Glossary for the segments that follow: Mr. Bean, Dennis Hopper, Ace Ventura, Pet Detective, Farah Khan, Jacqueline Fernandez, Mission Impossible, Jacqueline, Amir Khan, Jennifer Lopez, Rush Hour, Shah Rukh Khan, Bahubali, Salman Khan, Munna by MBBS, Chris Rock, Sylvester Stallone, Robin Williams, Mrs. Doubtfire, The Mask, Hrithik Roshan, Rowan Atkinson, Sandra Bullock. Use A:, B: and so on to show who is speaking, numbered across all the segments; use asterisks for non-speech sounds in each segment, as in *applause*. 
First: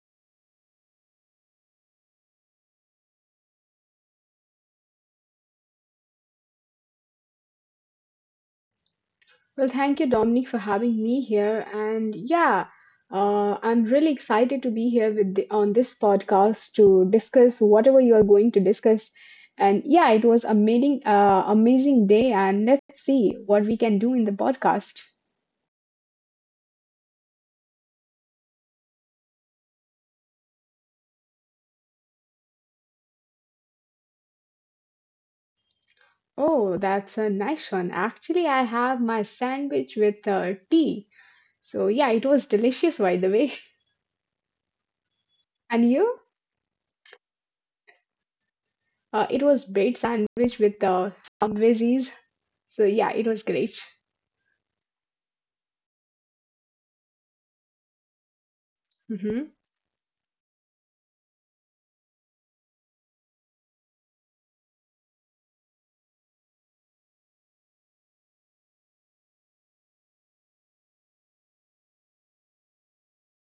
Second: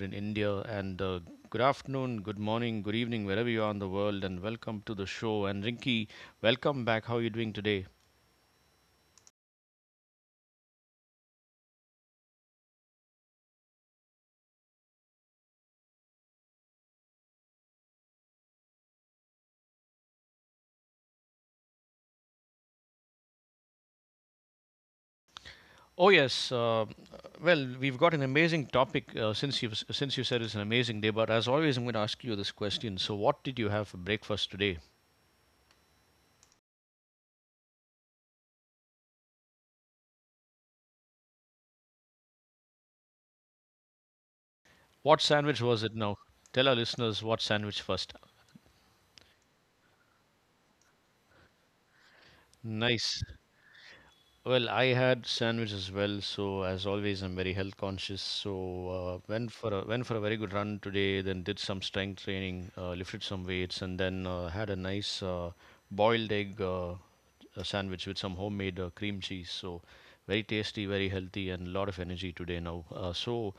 A: in India. And good afternoon, good morning, good evening, wherever you are in the world. And welcome to the show. And Rinky, welcome back. How are you doing today?
B: Well, thank you, Dominic, for having me here. And yeah, I'm really excited to be here on this podcast to discuss whatever you are going to discuss. And yeah, it was amazing day. And let's see what we can do in the podcast.
A: Oh yes, well we've got an amazing topic since you said it's an amazing day. But as always, I'm going to ask you this question. So, what did you have for breakfast today?
B: Oh, that's a nice one. Actually, I have my sandwich with tea. So yeah, it was delicious, by the way. *laughs*
A: What sandwich was
B: And
A: it?
B: you?
A: Now, tell our listeners what sandwich first.
B: It was bread sandwich with some veggies. So yeah, it
A: Nice.
B: was great.
A: Well, I had sandwich as well, so as always, I'm very health conscious. So
B: Hmm.
A: went for a very good run today. Then did some strength training, lifted some weights, and then had a nice boiled egg sandwich with some homemade cream cheese. So very tasty, very healthy, and a lot of energy today now. Uh, so,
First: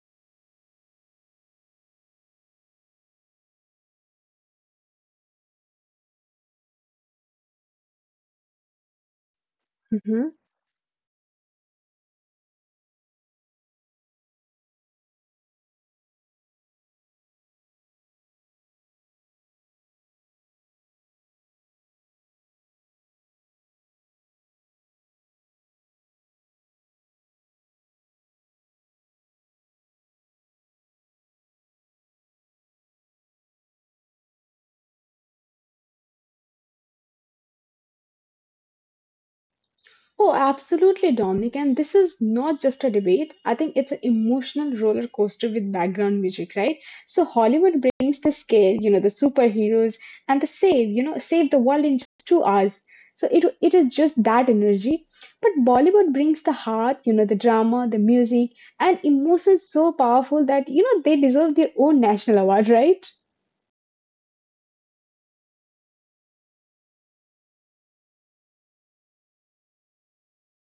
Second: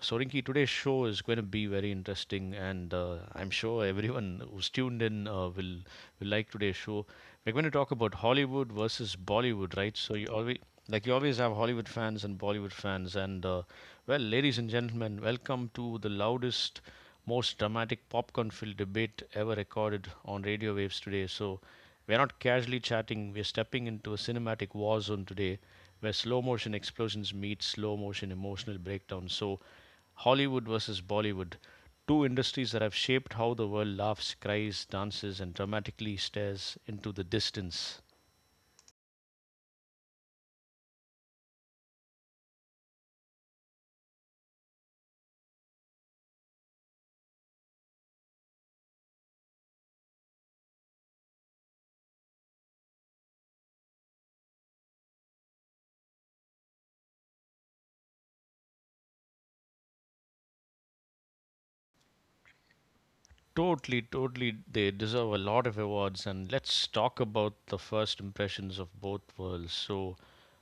A: so, Rinki, today's show is going to be very interesting, and I'm sure everyone who's tuned in will like today's show. We're going to talk about Hollywood versus Bollywood, right? So you
B: Hmm.
A: always have Hollywood fans and Bollywood fans, and well, ladies and gentlemen, welcome to the loudest, most dramatic popcorn-filled debate ever recorded on radio waves today. So we're not casually chatting; we're stepping into a cinematic war zone today where slow motion explosions meet slow motion emotional breakdown. So, Hollywood versus Bollywood, two industries that have shaped how the world laughs, cries, dances, and dramatically stares into the distance.
B: Oh, absolutely, Dominic. And this is not just a debate. I think it's an emotional roller coaster with background music, right? So Hollywood brings the scale, the superheroes and the save, you know, save the world in just 2 hours. So it is just that energy. But Bollywood brings the heart, the drama, the music, and emotions so powerful that they deserve their own national award, right?
A: Totally, totally. They deserve a lot of awards. And let's talk about the first impressions of both worlds. So,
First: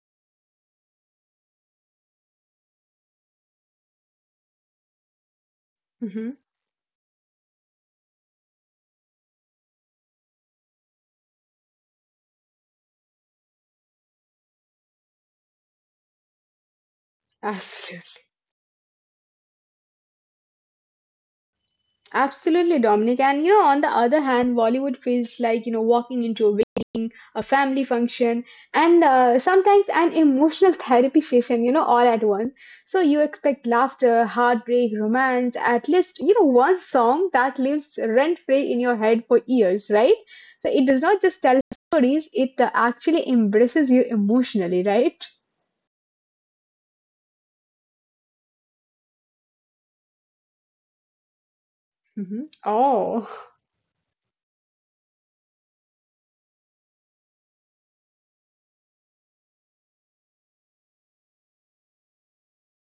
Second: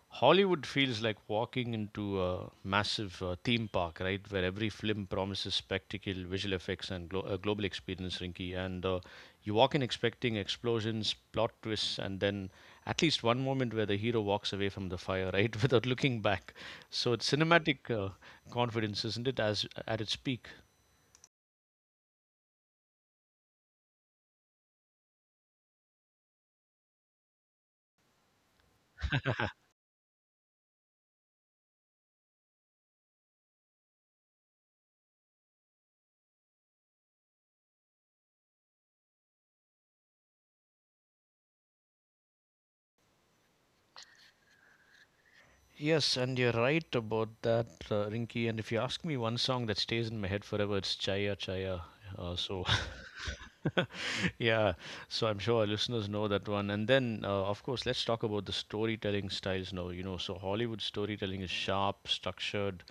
A: Hollywood feels like walking into a massive theme park, right? Where every film promises spectacle,
B: Hmm.
A: visual effects, and a global experience, Rinky. And you walk in expecting explosions, plot twists, and then at least one moment where the hero walks away from the fire, right? *laughs* Without looking back. So, it's cinematic
B: Absolutely.
A: confidence, isn't it, as at its peak?
B: Absolutely, Dominic. And on the other hand, Bollywood feels like, walking into a family function, and
A: *laughs*
B: sometimes an emotional *laughs* therapy session, all at once. So you expect laughter, heartbreak, romance, at least, one song that lives rent free in your head for years, right? So it does not just tell stories, it actually embraces you emotionally, right?
A: Yes, and you're right about that, Rinky. And if you ask me one song that stays in my head forever, it's Chaya Chaya. Uh,
B: Hmm.
A: so,
B: Oh,
A: *laughs* yeah, so I'm sure our listeners know that one. And then, of course, let's talk about the storytelling styles now. You know, so Hollywood storytelling is sharp, structured,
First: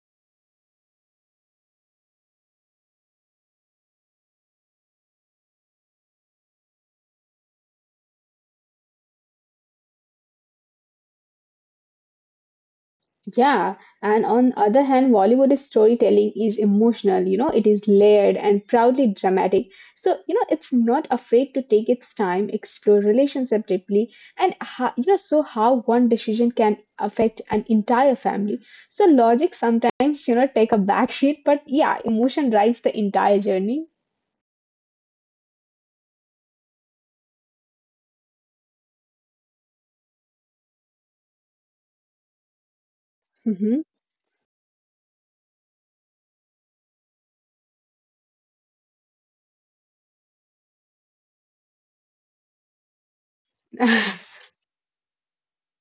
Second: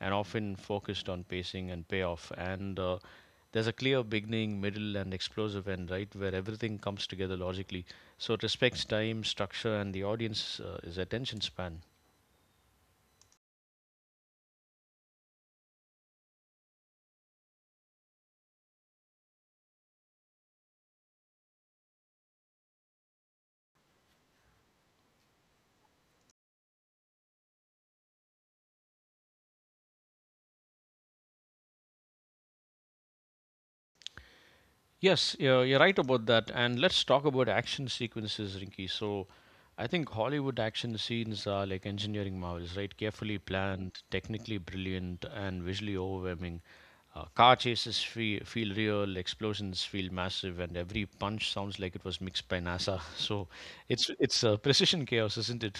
A: and often focused on pacing and payoff. And there's a clear beginning, middle, and explosive end, right, where everything comes together logically. So it respects time, structure, and the audience is attention span.
B: yeah, and on other hand, Bollywood storytelling is emotional, it is layered and proudly dramatic. So, it's not afraid to take its time, explore relationship deeply, and so how one decision can affect an entire family. So logic sometimes, take a back seat, but yeah, emotion drives the entire journey.
A: Yes, you're right about that. And let's talk about action sequences, Rinki. So, I think Hollywood action scenes are like engineering marvels, right? Carefully
B: Hmm.
A: planned, technically brilliant, and visually overwhelming. Car chases feel real, explosions feel massive, and every punch sounds like it was mixed by NASA. *laughs* So, it's
B: *laughs*
A: precision chaos, isn't it?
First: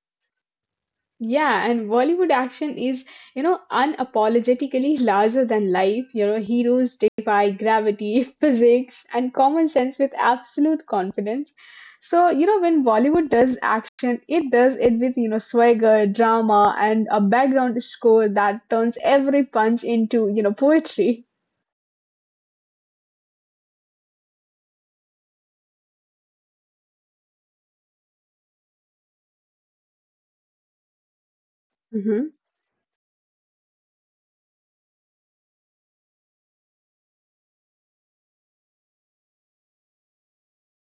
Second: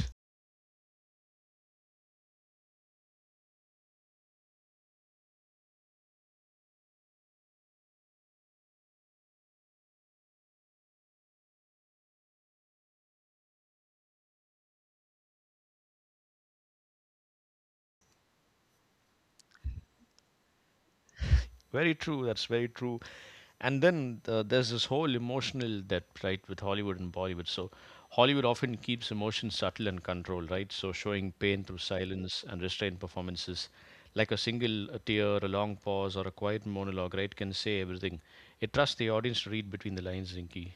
B: Yeah, and Bollywood action is, unapologetically larger than life. Heroes defy gravity, *laughs* physics, and common sense with absolute confidence. So, when Bollywood does action, it does it with, swagger, drama, and a background score that turns every punch into, poetry.
A: Very true. That's very true. And then there's this whole emotional depth, right, with Hollywood and Bollywood. So Hollywood often keeps emotion subtle and controlled, right? So showing pain through silence and restrained performances, like a single tear, a long pause, or a quiet monologue, right, can say everything. It trusts the audience to read between the lines, Rinky.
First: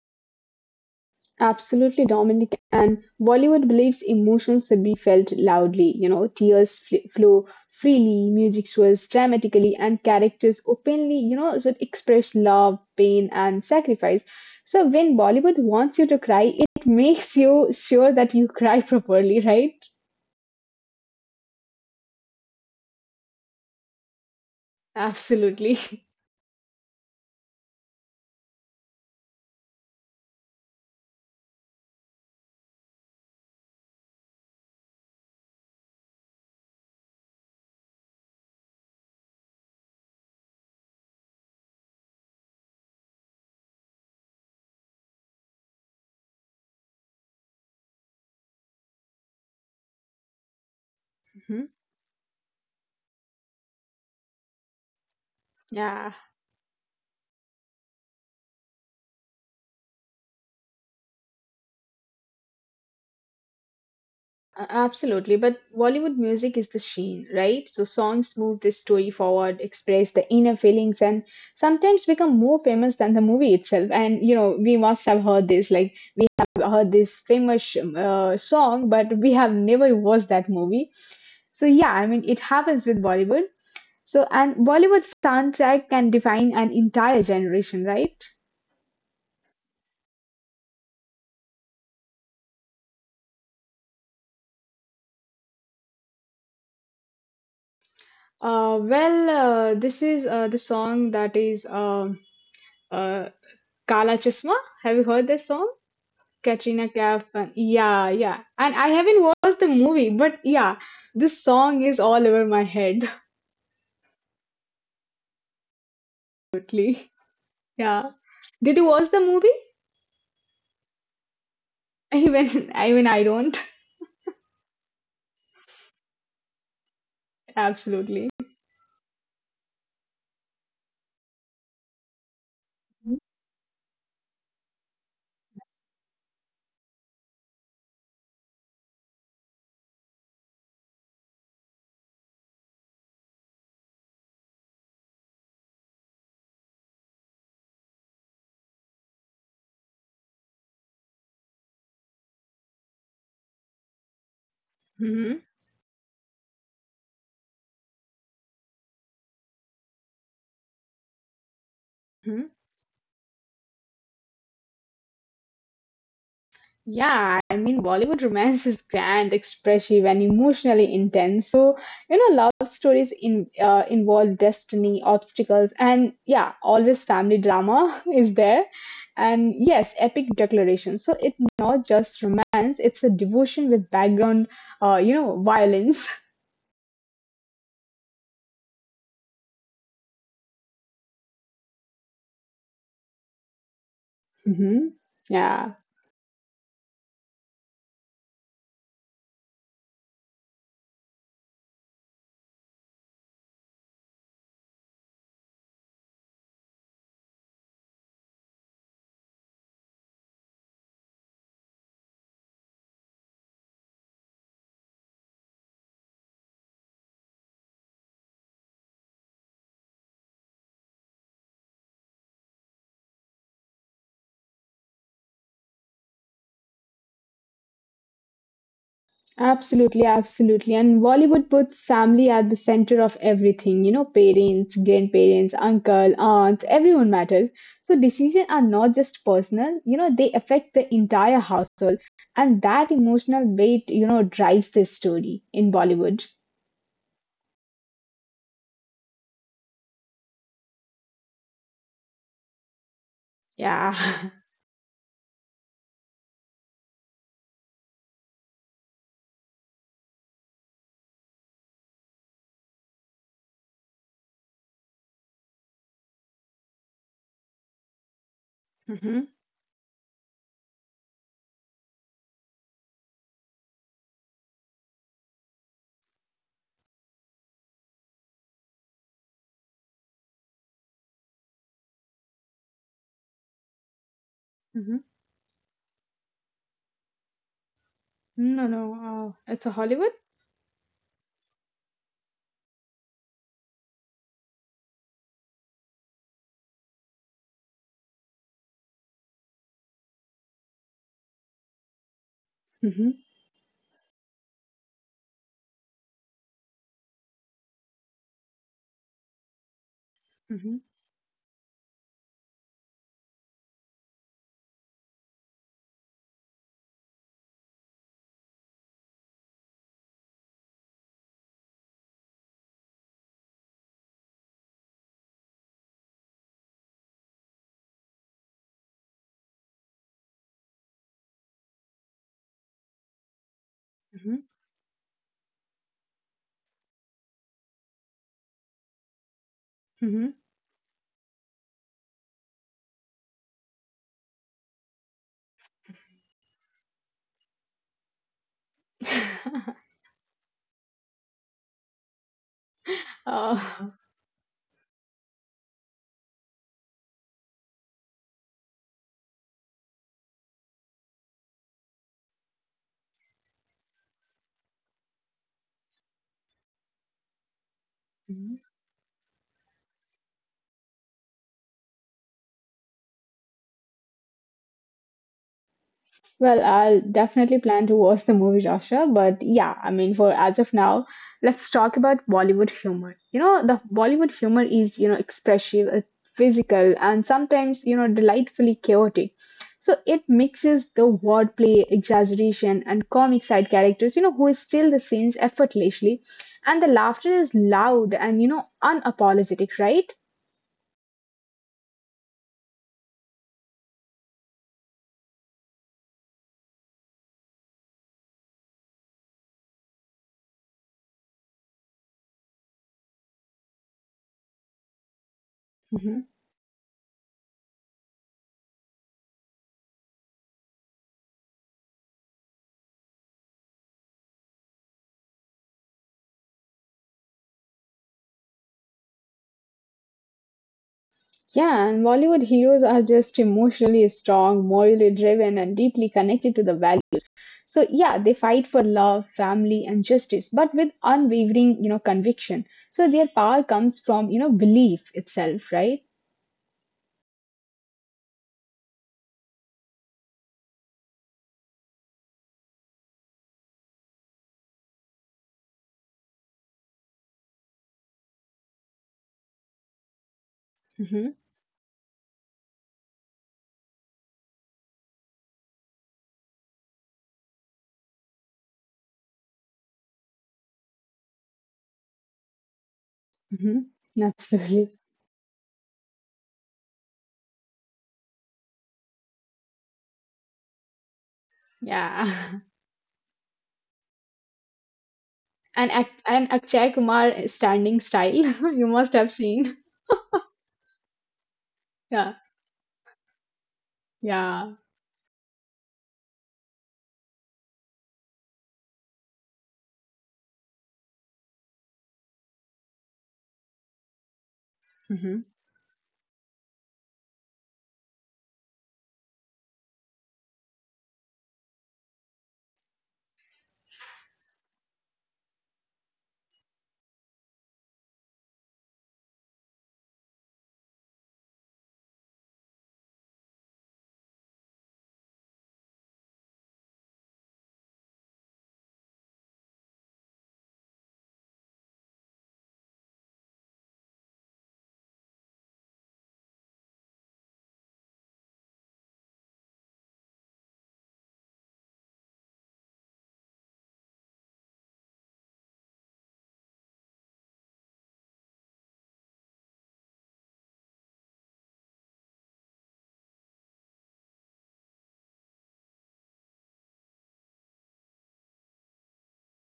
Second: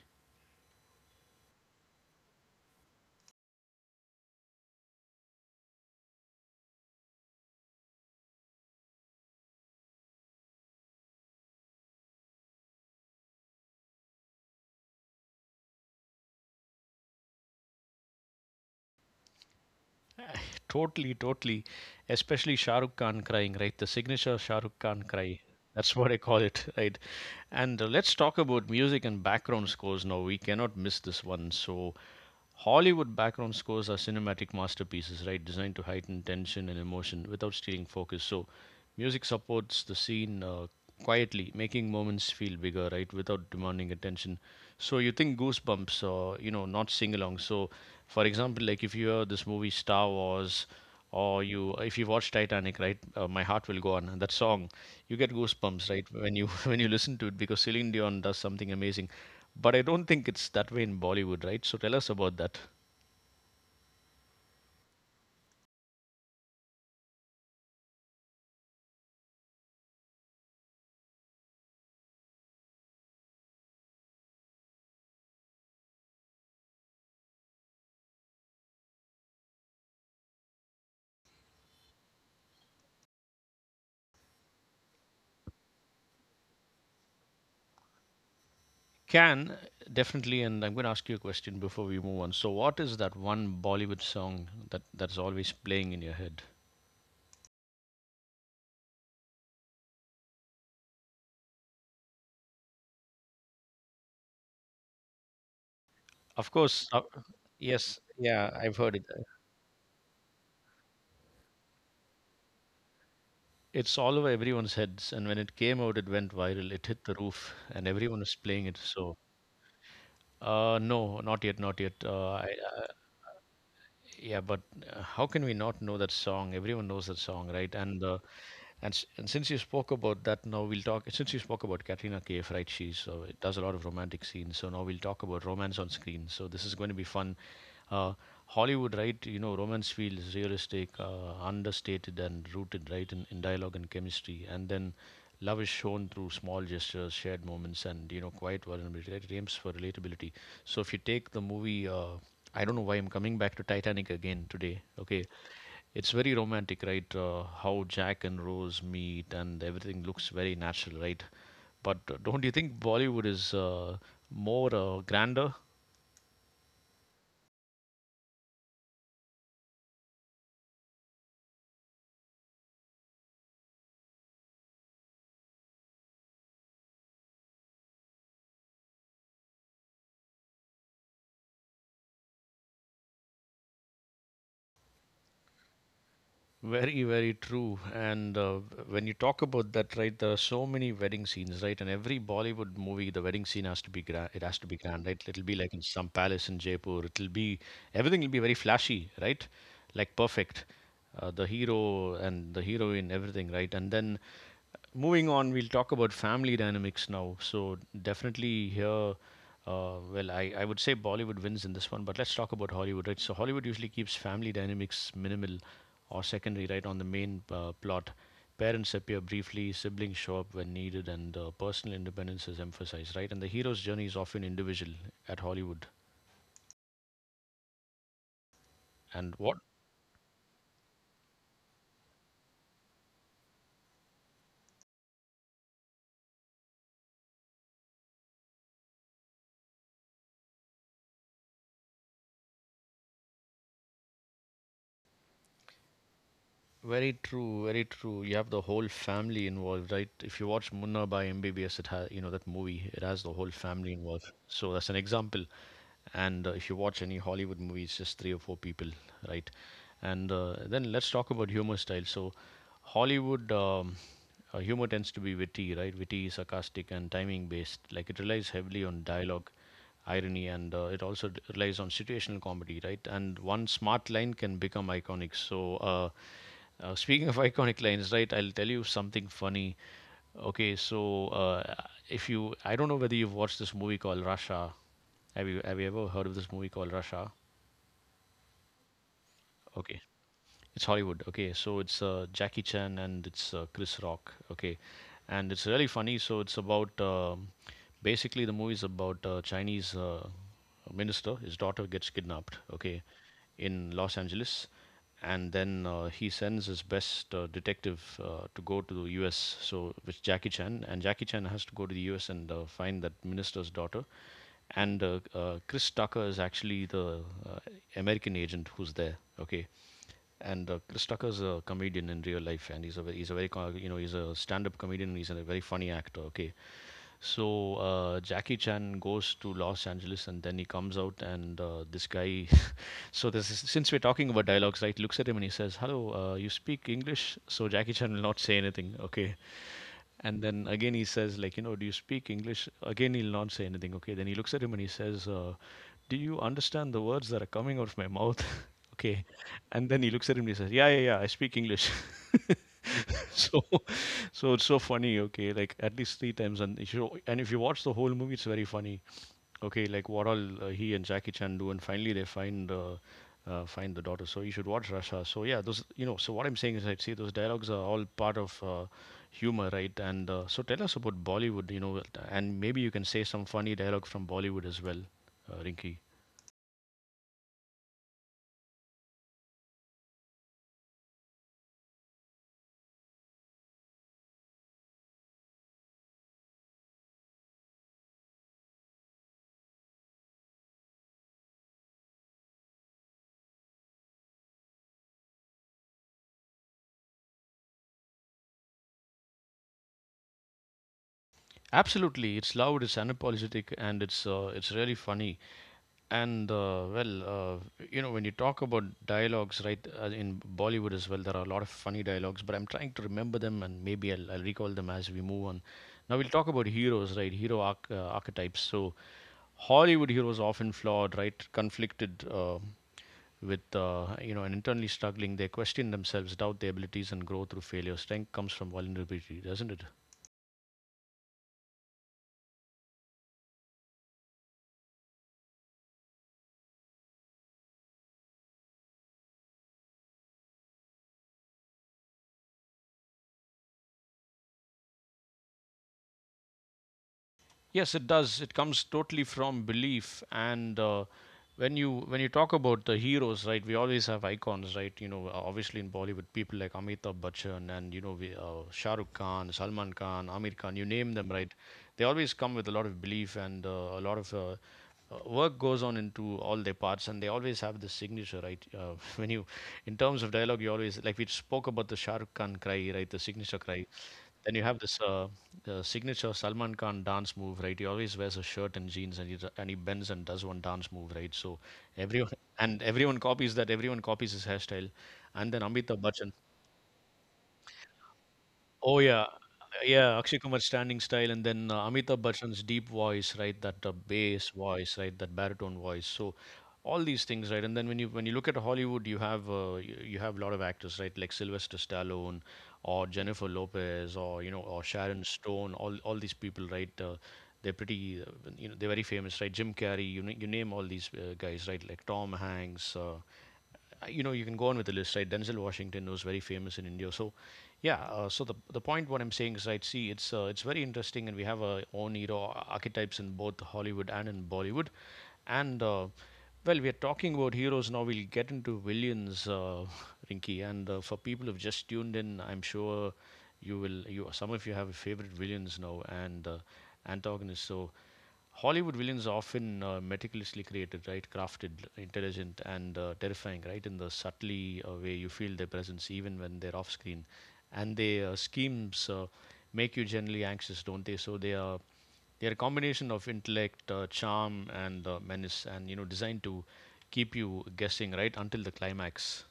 B: Absolutely, Dominic. And Bollywood believes emotions should be felt loudly. Tears flow freely, music swells dramatically, and characters openly, should express love, pain, and sacrifice. So when Bollywood wants you to cry, it *laughs* makes you sure that you cry properly, right?
A: *laughs* Totally, totally, especially Shah Rukh Khan crying, right? The signature Shah Rukh Khan cry,
B: Absolutely.
A: that's what I
B: *laughs*
A: call it, *laughs* right? And let's talk about music and background scores now. We cannot miss this one. So, Hollywood background scores are cinematic masterpieces, right? Designed to heighten tension and emotion without stealing focus. So, music supports the scene quietly, making moments feel bigger, right? Without demanding attention. So, you think goosebumps, or you know, not sing along. So, for example, like if you hear this movie Star Wars, or
B: Mhm.
A: you if you watch Titanic, right? My heart will go on. And that song, you get goosebumps, right?
B: Yeah.
A: When you *laughs* when you listen to it because Celine Dion does something amazing. But I don't think it's that way in Bollywood, right? So, tell us about that.
B: Absolutely, but Bollywood music is the sheen, right? So songs move the story forward, express the inner feelings, and sometimes become more famous than the movie itself. And we must have heard this, like we have heard this famous song, but we have never watched that movie. So yeah, I mean, it happens with Bollywood. So and Bollywood soundtrack can define an entire generation, right?
A: Can definitely, and I'm going to ask you a question before we move on. So, what is that one Bollywood song that's always playing in your head?
B: Well, this is the song that is uh, Kala Chasma. Have you heard this song?
A: Of course,
B: Katrina Kaif.
A: yes,
B: Yeah,
A: yeah,
B: yeah.
A: I've
B: And
A: heard
B: I
A: it.
B: haven't watched the movie, but yeah, this song is all over my head. *laughs*
A: It's all over everyone's heads, and when it came out, it went viral. It hit the
B: Absolutely.
A: roof, and everyone
B: Yeah.
A: was playing it.
B: Did you
A: So,
B: watch the movie?
A: no, not yet, not yet.
B: *laughs*
A: Uh,
B: Even I don't.
A: Yeah, but how can we not know that song? Everyone knows that song, right?
B: *laughs*
A: And uh,
B: Absolutely.
A: and s- and since you spoke about that, now we'll talk. Since you spoke about Katrina Kaif, right? She's does a lot of romantic scenes. So now we'll talk about romance on screen. So this is going to be fun. Uh, Hollywood, right? You know, romance feels realistic, understated, and rooted, right, in dialogue and chemistry. And then love is shown through small gestures, shared moments, and you know, quiet vulnerability. Right? It aims for relatability. So if you take the movie I don't know why I'm coming back to Titanic again today. Okay,
B: Hmm.
A: it's very romantic, right? How Jack and Rose meet and everything looks very natural, right? But don't you think Bollywood is more grander?
B: Yeah, I mean, Bollywood romance is grand, expressive, and emotionally intense. So, love stories in involve destiny, obstacles, and yeah, always family drama *laughs* is there. And yes, epic declarations. So it's not just romance; it's a devotion with background, violence.
A: Very, very true. And when you talk about that, right, there are so many wedding scenes, right? And every Bollywood movie, the wedding scene has to be grand. It
B: *laughs*
A: has to be
B: Hmm.
A: grand, right? It'll be like
B: Yeah.
A: in some palace in Jaipur. It'll be everything will be very flashy, right? Like perfect. The hero and the heroine, everything, right? And then moving on, we'll talk about family dynamics now. So definitely here, well, I would say Bollywood wins in this one, but let's talk about Hollywood, right? So Hollywood usually keeps family dynamics minimal or secondary, right, on the main plot. Parents appear briefly, siblings show up when needed, and personal independence is emphasized, right, and the hero's journey is often individual at Hollywood. And what.
B: Absolutely, absolutely. And Bollywood puts family at the center of everything. Parents, grandparents, uncle, aunt, everyone matters. So decisions are not just personal, they affect the entire household. And that emotional weight, drives this story in Bollywood.
A: Very true, very true. You have the whole family involved, right? If you watch Munna by MBBS, it has, you know, that movie, it has the whole family
B: Yeah.
A: involved.
B: *laughs*
A: So that's an example. And if you watch any Hollywood movie, it's just three or four people, right? And then let's talk about humor style. So, Hollywood humor tends to be witty, right? Witty, sarcastic, and timing based. Like it relies heavily on
B: Mm-hmm.
A: dialogue, irony, and it also relies on situational comedy, right? And one smart line can become iconic. So, speaking of *laughs* iconic lines, right? I'll tell you something funny. Okay, so if you, I don't know whether you've watched this movie called Russia.
B: Mm-hmm.
A: Have you ever heard of this movie called Rush Hour?
B: No, no. It's a
A: Okay,
B: Hollywood.
A: it's Hollywood. Okay, so it's Jackie Chan and it's Chris Rock. Okay, and it's really funny. So it's about basically the movie is about a Chinese minister. His daughter gets kidnapped. Okay,
B: Mm-hmm.
A: in Los Angeles, and then he sends his best detective to go to the U.S. So with Jackie Chan, and Jackie Chan has to go to the U.S. and find that minister's daughter. And Chris Tucker is actually the uh, American agent who's there. Okay, and Chris Tucker's a comedian in real life, and he's a very, you know he's a stand-up comedian. And he's a very funny actor. Okay, so Jackie Chan goes to Los Angeles, and then he comes out, and this guy. *laughs* So this is, since we're talking
B: Mm-hmm.
A: about dialogues, right? Looks at him and he says, "Hello, you speak English?" So Jackie Chan will not say anything. Okay,
B: Mm-hmm.
A: and then again he says, like, you know, do you speak English? Again, he'll not say anything. Okay. Then he looks at him and he says, do you understand the words that are coming out of my mouth? *laughs* Okay.
B: Mm-hmm.
A: And then he looks at him and he says, yeah, yeah, yeah, I speak English. *laughs* So,
B: *laughs*
A: so it's so funny. Okay. Like at least three times. And if you watch the whole movie, it's very funny. Okay. Like what all he and Jackie Chan do. And finally they find, find the daughter. So you should watch Russia. So yeah, those, you know, so what I'm saying is I'd say those dialogues are all part of,
B: Oh.
A: humor, right? And So tell us about Bollywood, and maybe you can say some funny dialogue from Bollywood as well, Rinky.
B: Well, I'll definitely plan to watch the movie Russia, but yeah, I mean, for as of now, let's talk about Bollywood humor. The Bollywood humor is, expressive, physical, and sometimes, delightfully chaotic. So it mixes the wordplay, exaggeration, and comic side characters, who steal the scenes effortlessly. And the laughter is loud and, unapologetic, right?
A: Absolutely, it's loud, it's unapologetic, and it's really funny. And well, you know, when you talk about dialogues, right, in Bollywood as well, there are a lot of funny dialogues. But I'm trying to remember them, and maybe I'll recall them as we move on. Now we'll talk about heroes, right? Hero archetypes. So Hollywood heroes often flawed, right? Conflicted, with you know and internally struggling, they question themselves, doubt their abilities, and grow through failure. Strength comes from vulnerability, doesn't it?
B: Yeah, and Bollywood heroes are just emotionally strong, morally driven, and deeply connected to the values. So yeah, they fight for love, family, and justice, but with unwavering, conviction. So their power comes from, belief itself, right?
A: Yes, it does. It comes totally from belief. And when you talk about the heroes, right? We always have icons, right? Obviously in Bollywood, people like Amitabh Bachchan and Shah Rukh Khan, Salman Khan, Amir Khan. You name them,
B: Hmm.
A: right? They always come with a lot of belief and a lot of work goes on into all their parts, and they always have the signature, right? *laughs* When you In terms of dialogue, you always, like, we spoke about the Shahrukh Khan cry, right? The signature
B: Hmm.
A: cry. Then you have
B: Absolutely.
A: this signature Salman Khan dance move, right? He always wears a shirt and jeans, and he bends and does one dance move, right? So everyone
B: Yeah. *laughs*
A: everyone copies that. Everyone copies his hairstyle, and then
B: And
A: Amitabh Bachchan.
B: Akshay Kumar standing style, *laughs* you
A: Oh
B: must
A: yeah,
B: have seen. *laughs*
A: yeah. Akshay Kumar's standing style, and then Amitabh
B: Yeah.
A: Bachchan's deep voice, right? That bass
B: Yeah.
A: voice, right? That baritone voice. So all these things, right? And then when you look at Hollywood, you have you have a lot of actors, right? Like Sylvester Stallone, or Jennifer Lopez, or you know, or Sharon
B: Mhm.
A: Stone. All these people, right? They're pretty, you know, they're very famous, right? Jim Carrey. You name all these guys, right? Like Tom Hanks. You know, you can go on with the list, right? Denzel Washington was very famous in India. So yeah, so the point what I'm saying is, right, see, it's very interesting, and we have our own you archetypes in both Hollywood and in Bollywood. And well, we are talking about heroes. Now we'll get into villains, *laughs* Rinky, and for people who've just tuned in, I'm sure you will, you, some of you have favorite villains now and antagonists. So Hollywood villains are often meticulously created, right? Crafted, intelligent, and terrifying, right? In the subtly way, you feel their presence, even when they're off screen. And their schemes make you generally anxious, don't they? So they're a combination of intellect, charm, and menace, and you know, designed to keep you guessing right until the climax.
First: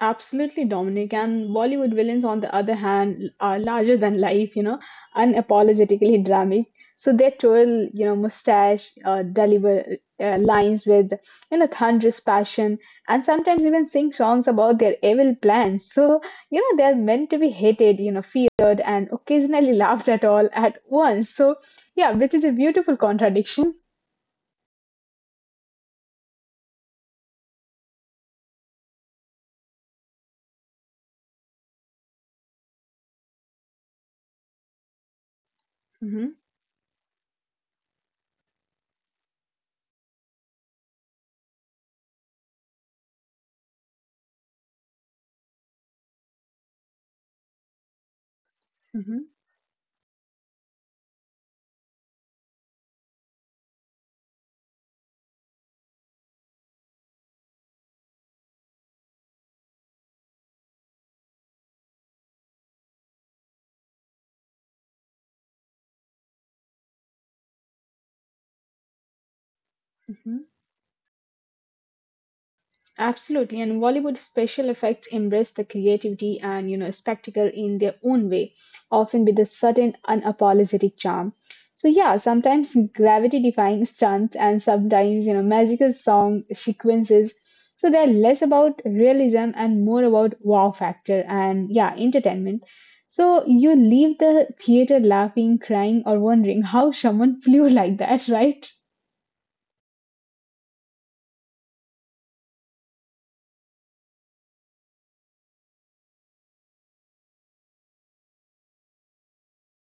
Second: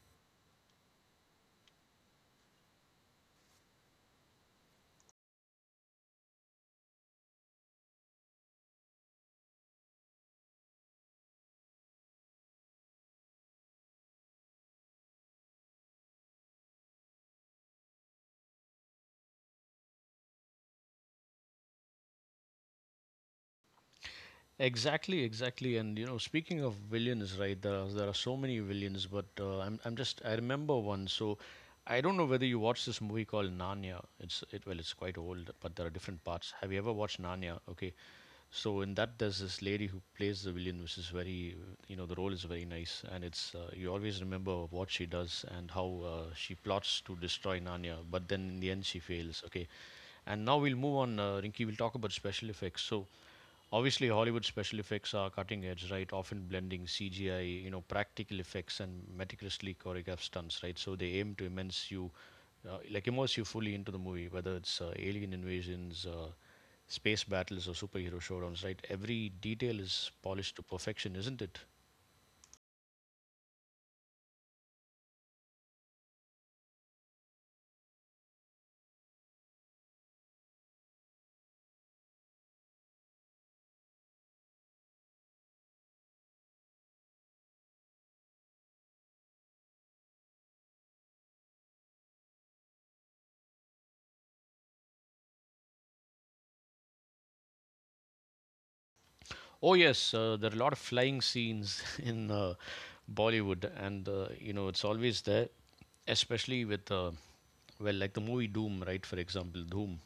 B: Absolutely, Dominic. And Bollywood villains, on the other hand, are larger than life, unapologetically dramatic. So they twirl, mustache, deliver lines with, thunderous passion, and sometimes even sing songs about their evil plans. So, they're meant to be hated, feared, and occasionally laughed at all at once. So, yeah, which is a beautiful contradiction.
A: Exactly, exactly. And you know, speaking of villains, right? There are so many villains, but I remember one. So I don't know whether you watched this movie called Narnia. It well, it's quite old, but there are different
B: Hmm.
A: parts. Have you ever watched Narnia? Okay, so in that there's this lady who plays the villain, which is very, you know, the role is very nice, and it's you always remember what she does and how she plots to destroy Narnia, but then in the end she
B: Hmm.
A: fails. Okay, and now we'll move on, Rinky. We'll talk about special effects. So obviously, Hollywood special effects are cutting edge, right? Often blending CGI, you know, practical effects and meticulously choreographed stunts, right? So they aim to immerse you, like immerse you fully into the movie, whether it's alien invasions, space battles, or superhero showdowns, right? Every detail is
B: Hmm.
A: polished to perfection, isn't it?
B: Absolutely, and Bollywood special effects embrace the creativity and spectacle in their own way, often with a certain unapologetic charm. So yeah, sometimes gravity-defying stunts and sometimes magical song sequences. So they're less about realism and more about wow factor and yeah, entertainment. So you leave the theater laughing, crying, or wondering how someone *laughs* flew like that, right?
A: Oh yes, there are a lot of flying scenes *laughs* in Bollywood, and you know, it's always there, especially with. Well, like the movie Doom, right? For example, Doom.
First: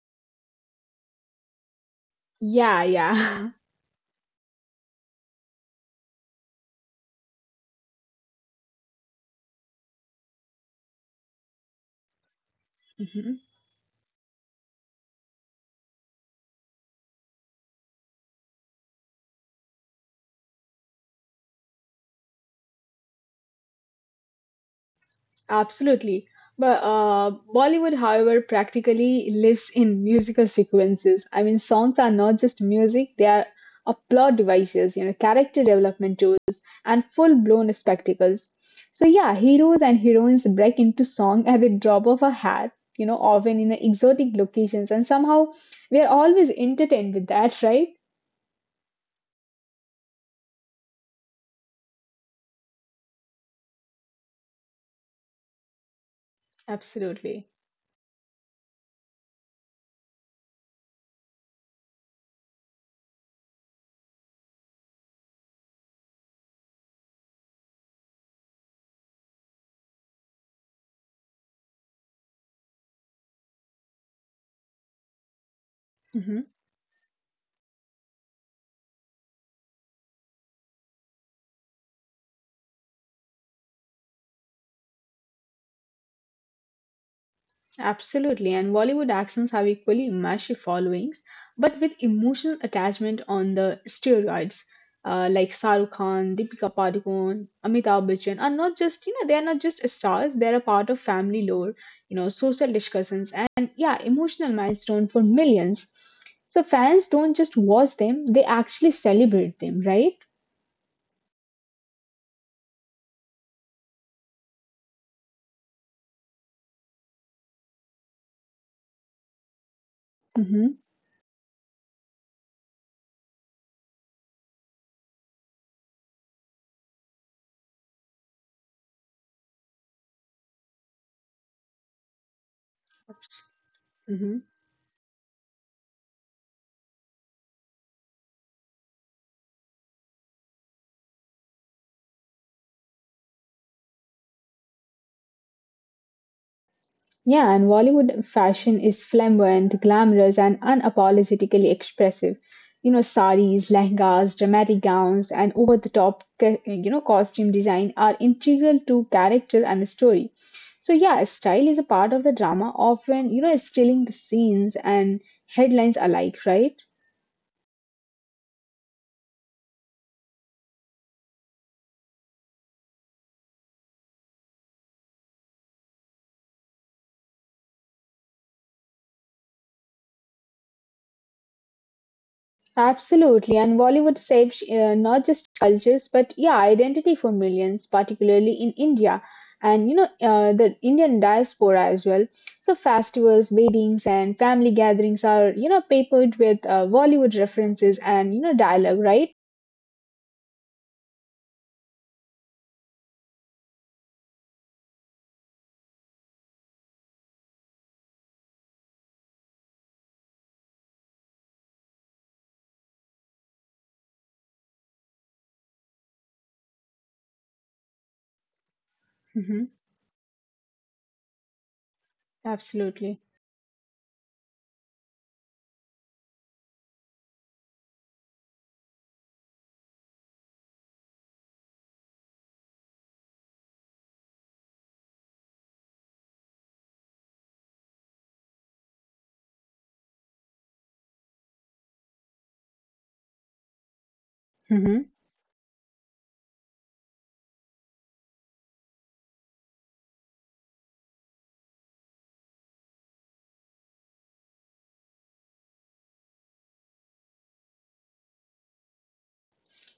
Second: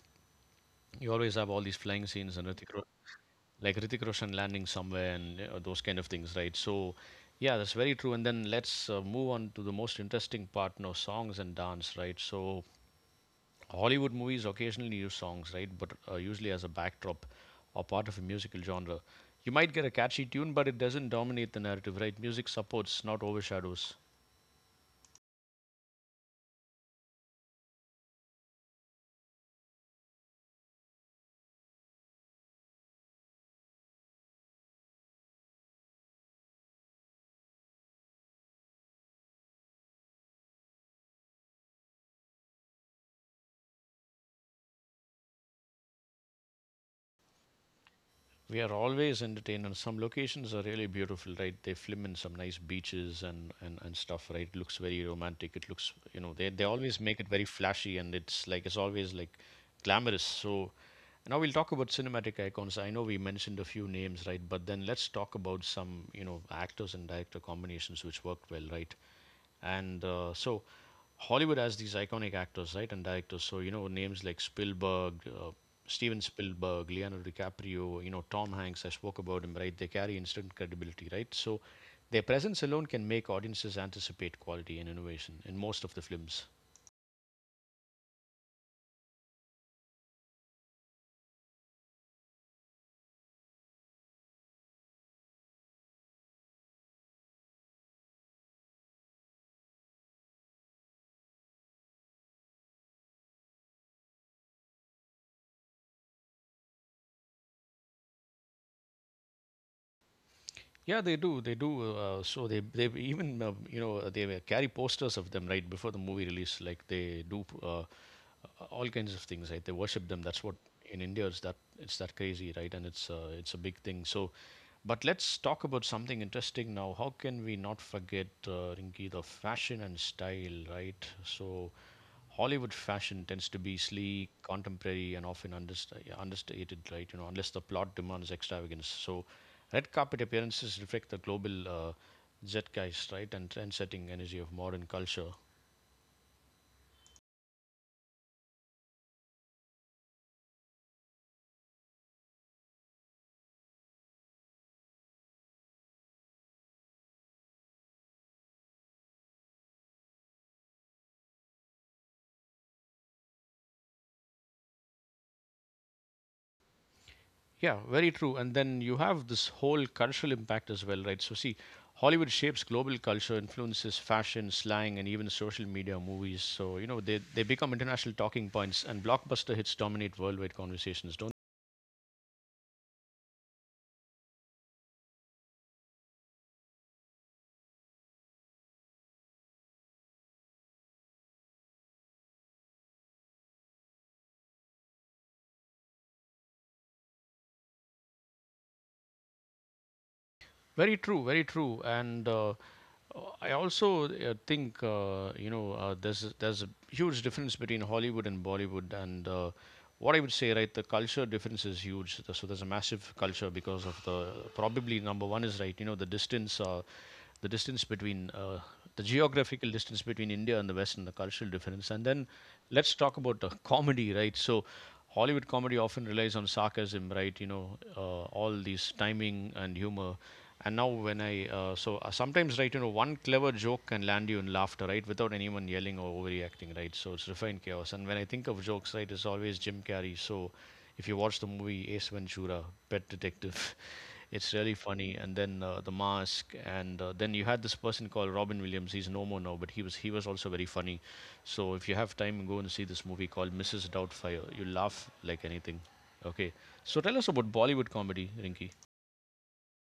A: You always have all these flying scenes and Hrithik
B: Yeah,
A: Ro-
B: yeah.
A: like Hrithik Roshan landing somewhere and those kind of things, right? So yeah, that's very true. And then let's move on to the most interesting part, no, songs and dance, right? So
B: *laughs*
A: Hollywood movies occasionally use songs, right? But usually as a backdrop or part of a musical genre. You might get a catchy tune, but it doesn't dominate the narrative, right? Music supports, not overshadows.
B: Absolutely. But Bollywood, however, practically lives in musical sequences. I mean, songs are not just music, they are a plot devices, character development tools, and full blown spectacles. So, yeah, heroes and heroines break into song at the drop of a hat, often in exotic locations, and somehow we are always entertained with that, *laughs* right?
A: We are always entertained, and some locations are really beautiful, right? They film in some nice beaches and stuff, right? It looks very romantic. It looks, you know, they always make it very
B: Absolutely.
A: flashy, and it's like, it's always like glamorous. So now we'll talk about cinematic icons. I know we mentioned a few names, right? But then let's talk about some, you know, actors and director combinations which worked well, right? And so Hollywood has these iconic actors, right, and directors. So you know, names like Spielberg, Steven Spielberg, Leonardo DiCaprio, you know, Tom Hanks. I spoke about him, right? They carry instant credibility, right? So their presence alone can make audiences anticipate quality and innovation in most of the films.
B: Absolutely, and Bollywood accents have equally massive followings, but with emotional attachment on the steroids. Like Shah Rukh Khan, Deepika Padukone, Amitabh Bachchan are not just they are not just stars; they are a part of family lore, social discussions, and yeah, emotional milestone for millions. So fans don't just watch them; they actually celebrate them, right?
A: Yeah, they do. They do. So they even you know, they will carry posters of them right before the movie release. Like they do all kinds of things. Right, they worship them. That's what,
B: Mm-hmm.
A: in India, it's that crazy, right? And it's a big thing. So but let's talk about something interesting now. How can we not forget, Rinki, the fashion and style, right? So Hollywood fashion tends to be
B: Mm-hmm.
A: sleek, contemporary, and often understated, right? You know, unless the plot demands extravagance. So red carpet appearances reflect the global zeitgeist, right, and trend-setting energy of modern culture.
B: Yeah, and Bollywood fashion is flamboyant, glamorous, and unapologetically expressive. Saris, lehengas, dramatic gowns, and over the top, costume design are integral to character and story. So, yeah, style is a part of the drama, often, stealing the scenes and headlines alike, right?
A: Yeah, very true. And then you have this whole cultural impact as well, right? So see, Hollywood shapes global culture, influences fashion, slang, and even social media movies. So, you know, they become international talking points, and blockbuster hits dominate worldwide conversations, don't they?
B: Absolutely, and Bollywood shapes not just cultures but yeah, identity for millions, particularly in India and the Indian diaspora as well. So festivals, weddings, and family gatherings are peppered with Bollywood references and dialogue, right?
A: Very true, very true. And I also think, you know, there's a huge difference between Hollywood and Bollywood, and what I would say, right, the culture difference is huge. So there's a massive culture because of the, probably number one is, right, you know, the distance between the
B: Hmm.
A: geographical distance between India and the West, and the cultural difference, and then let's talk
B: Absolutely.
A: about *laughs* comedy, right? So Hollywood comedy often relies on sarcasm, right? You know, all these timing and humor, and now, when I so sometimes, right, you know, one clever joke can land you in laughter, right, without anyone yelling or overreacting, right? So it's refined chaos. And when I think of jokes, right, it's always Jim Carrey. So if you watch the movie Ace Ventura, Pet Detective, *laughs* it's really
B: Hmm.
A: funny. And then The Mask, and then you had this person called Robin Williams. He's no more now, but he was also very funny. So if you have time, go and see this movie called Mrs. Doubtfire. You laugh like anything. Okay, so tell us about Bollywood comedy, Rinky.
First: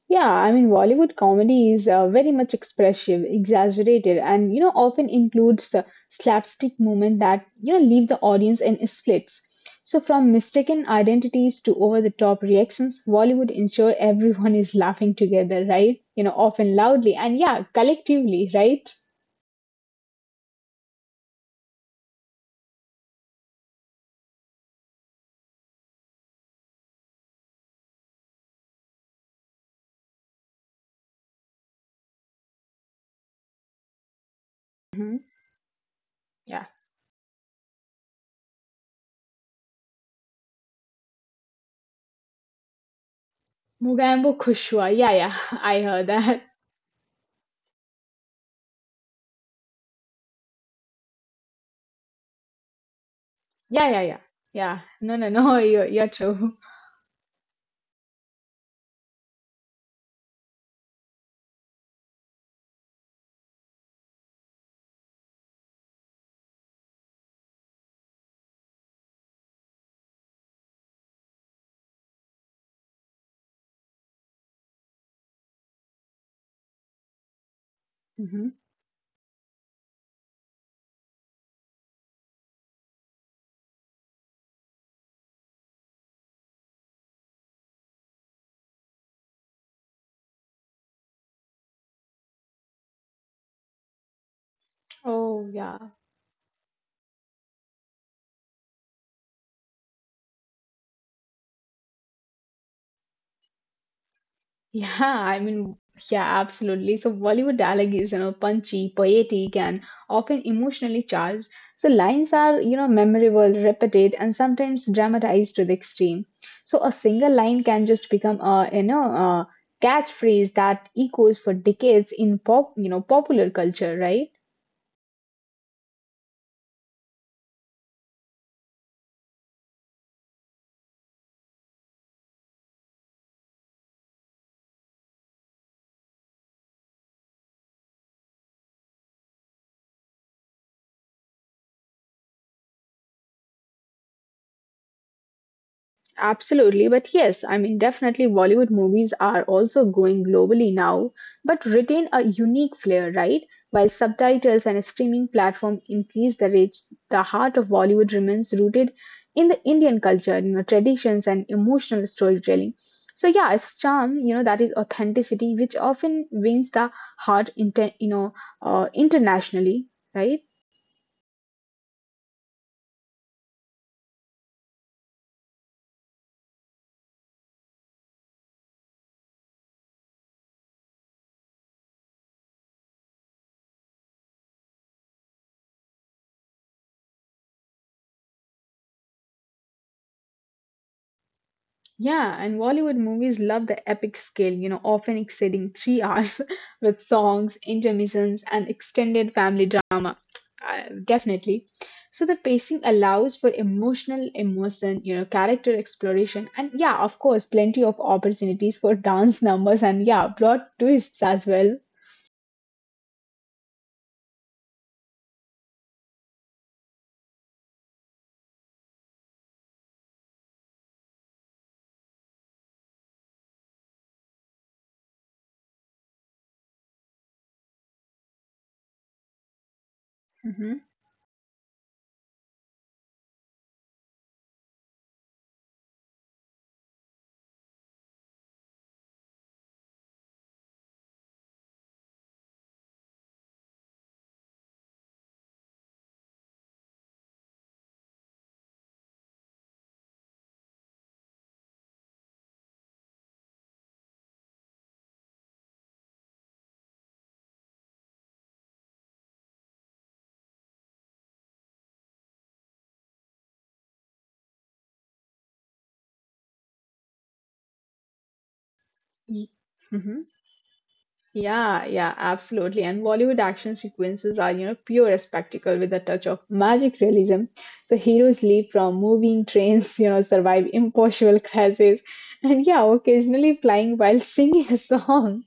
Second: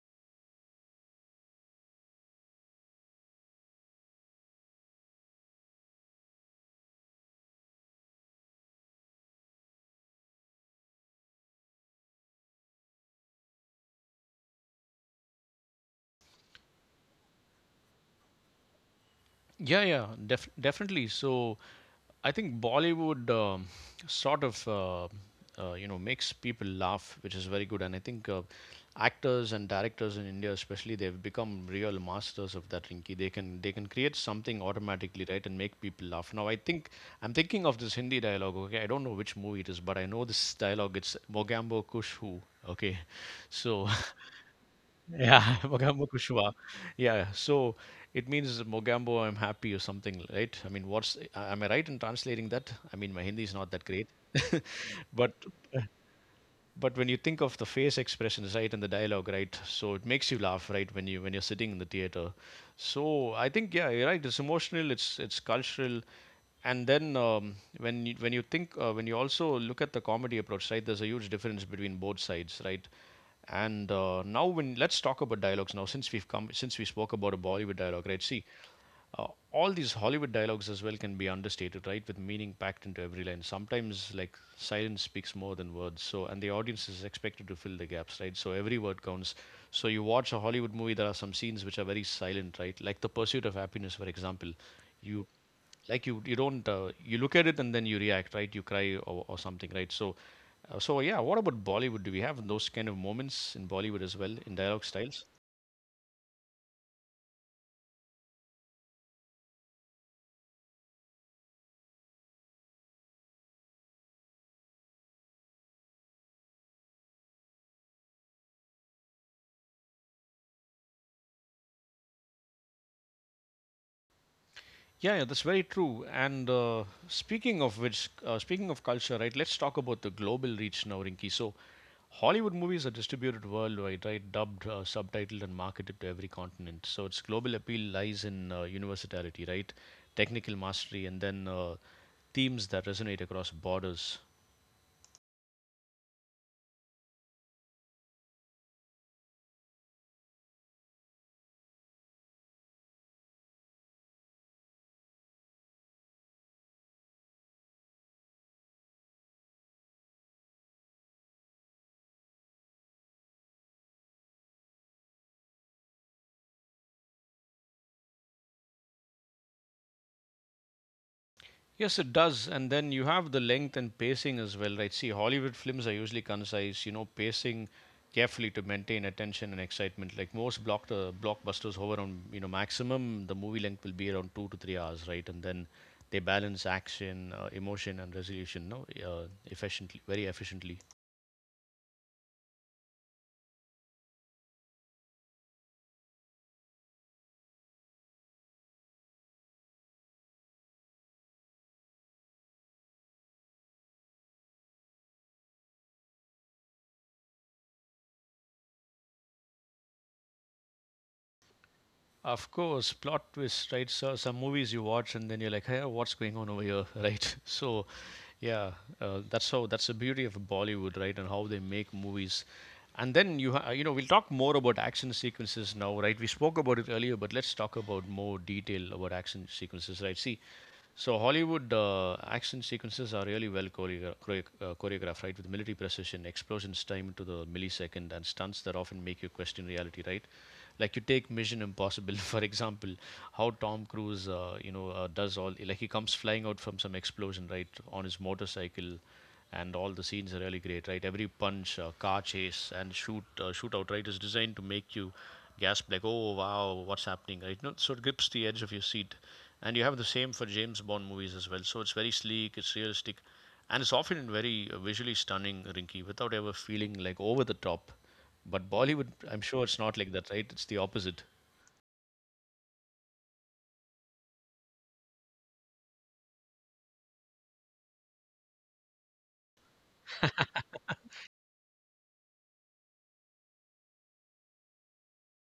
B: Yeah, I mean, Bollywood comedy is very much expressive, exaggerated, and often includes slapstick moments that leave the audience in splits. So, from mistaken identities to over-the-top reactions, Bollywood ensure everyone is laughing together, right? Often loudly and yeah, collectively, right?
A: Yeah, yeah, definitely. So I think Bollywood sort of uh, you know, makes people laugh, which is very good. And I think actors and directors in India, especially, they've become real masters of that. Rinky, they can create something
B: Mhm.
A: automatically, right, and make people laugh. Now I
B: Yeah.
A: think I'm thinking of this Hindi dialogue. Okay, I don't know which movie it is, but I know this dialogue. It's Mogambo Kush Hu. Okay, so *laughs*
B: Mugambo Kushwa. Yeah, yeah. *laughs*
A: yeah, *laughs*
B: I heard
A: Mogambo
B: that.
A: Kushwa. Yeah, so it means Mogambo, I'm happy or something, right? I mean, what's, am I right in translating that? I mean, my Hindi is not
B: Yeah,
A: that
B: yeah,
A: great,
B: yeah. Yeah. No,
A: *laughs*
B: no,
A: but
B: no. *laughs* You're true.
A: but when you think of the face expressions, right, and the dialogue, right, so it makes you laugh, right, when you're sitting in the theater. So I think yeah, you're right, it's emotional, it's cultural. And then when you think when you also look at the comedy approach, right, there's a huge difference between both sides, right? And now when, let's talk about dialogues now, since we've come, since we spoke about a Bollywood dialogue, right? See,
B: Hmm.
A: all these Hollywood dialogues as well can be understated, right? With meaning packed into every line. Sometimes, like, silence speaks more than words. So, and the audience is expected to fill the gaps, right? So every word counts. So, you watch a Hollywood movie, there are some scenes which are very silent, right? Like The Pursuit of Happiness, for example. You
B: Oh, yeah.
A: you don't you look at it and then you react, right? You cry or something, right? So yeah what about Bollywood? Do we have those kind of moments in Bollywood as well in dialogue
B: Yeah,
A: styles?
B: I mean, yeah, absolutely. So Bollywood dialogue is, punchy, poetic, and often emotionally charged. So lines are, memorable, repeated, and sometimes dramatized to the extreme. So a single line can just become a catchphrase that echoes for decades in popular culture, right?
A: Yeah, yeah, that's very true. And speaking of which, speaking of culture, right? Let's talk about the global reach now, Rinki. So, Hollywood movies are distributed worldwide, right? Dubbed, subtitled, and marketed to every continent. So its global appeal lies in universality, right? Technical mastery, and then themes that resonate across borders.
B: Absolutely, but yes, I mean, definitely Bollywood movies are also growing globally now, but retain a unique flair, right? While subtitles and a streaming platform increase the reach, the heart of Bollywood remains rooted in the Indian culture, traditions and emotional storytelling. So yeah, its charm, that is authenticity, which often wins the heart, internationally, right?
A: Yes, it does. And then you have the length and pacing as well, right? See, Hollywood films are usually concise, you know, pacing carefully to maintain attention and excitement. Like most blockbusters hover on, you know, maximum the movie length will be around 2 to 3 hours, right? And then they balance action, emotion, and resolution, no, efficiently, very efficiently.
B: Yeah, and Bollywood movies love the epic scale, often exceeding 3 hours *laughs* with songs, intermissions, and extended family drama. Definitely. So the pacing allows for emotional immersion, character exploration, and yeah, of course, plenty of opportunities for dance *laughs* numbers and yeah, plot twists as well.
A: Of course, plot twists, right? So some movies you watch and then you're like, hey, what's going on over here, *laughs* right? So, yeah, that's the beauty of Bollywood, right? And how they make movies. And then you know, we'll talk more about action sequences now, right? We spoke about it earlier, but let's talk about more detail about action sequences, right? See,
B: Mm-hmm.
A: so Hollywood action sequences are really well choreographed, right? With military precision, explosions timed to the millisecond, and stunts that often make you question reality, right? Like you take Mission Impossible, *laughs* for example, how Tom Cruise, you know, does all like he comes flying out from some explosion, right, on his motorcycle and all the scenes are really great, right? Every punch, car chase, and shootout, right, is designed to make you gasp like, "Oh wow, what's happening?" Right? No, so it grips the edge of your seat, and you have the same for James Bond movies as well. So it's very sleek, it's realistic, and it's often very visually stunning, Rinky, without ever feeling like over the top. But Bollywood, I'm sure it's not like that, right? It's the opposite.
B: Yeah, yeah, absolutely. And Bollywood action sequences are, pure spectacle with a touch of magic realism. So heroes leap from moving trains, *laughs* survive impossible crashes, and yeah, occasionally flying while *laughs* singing a song.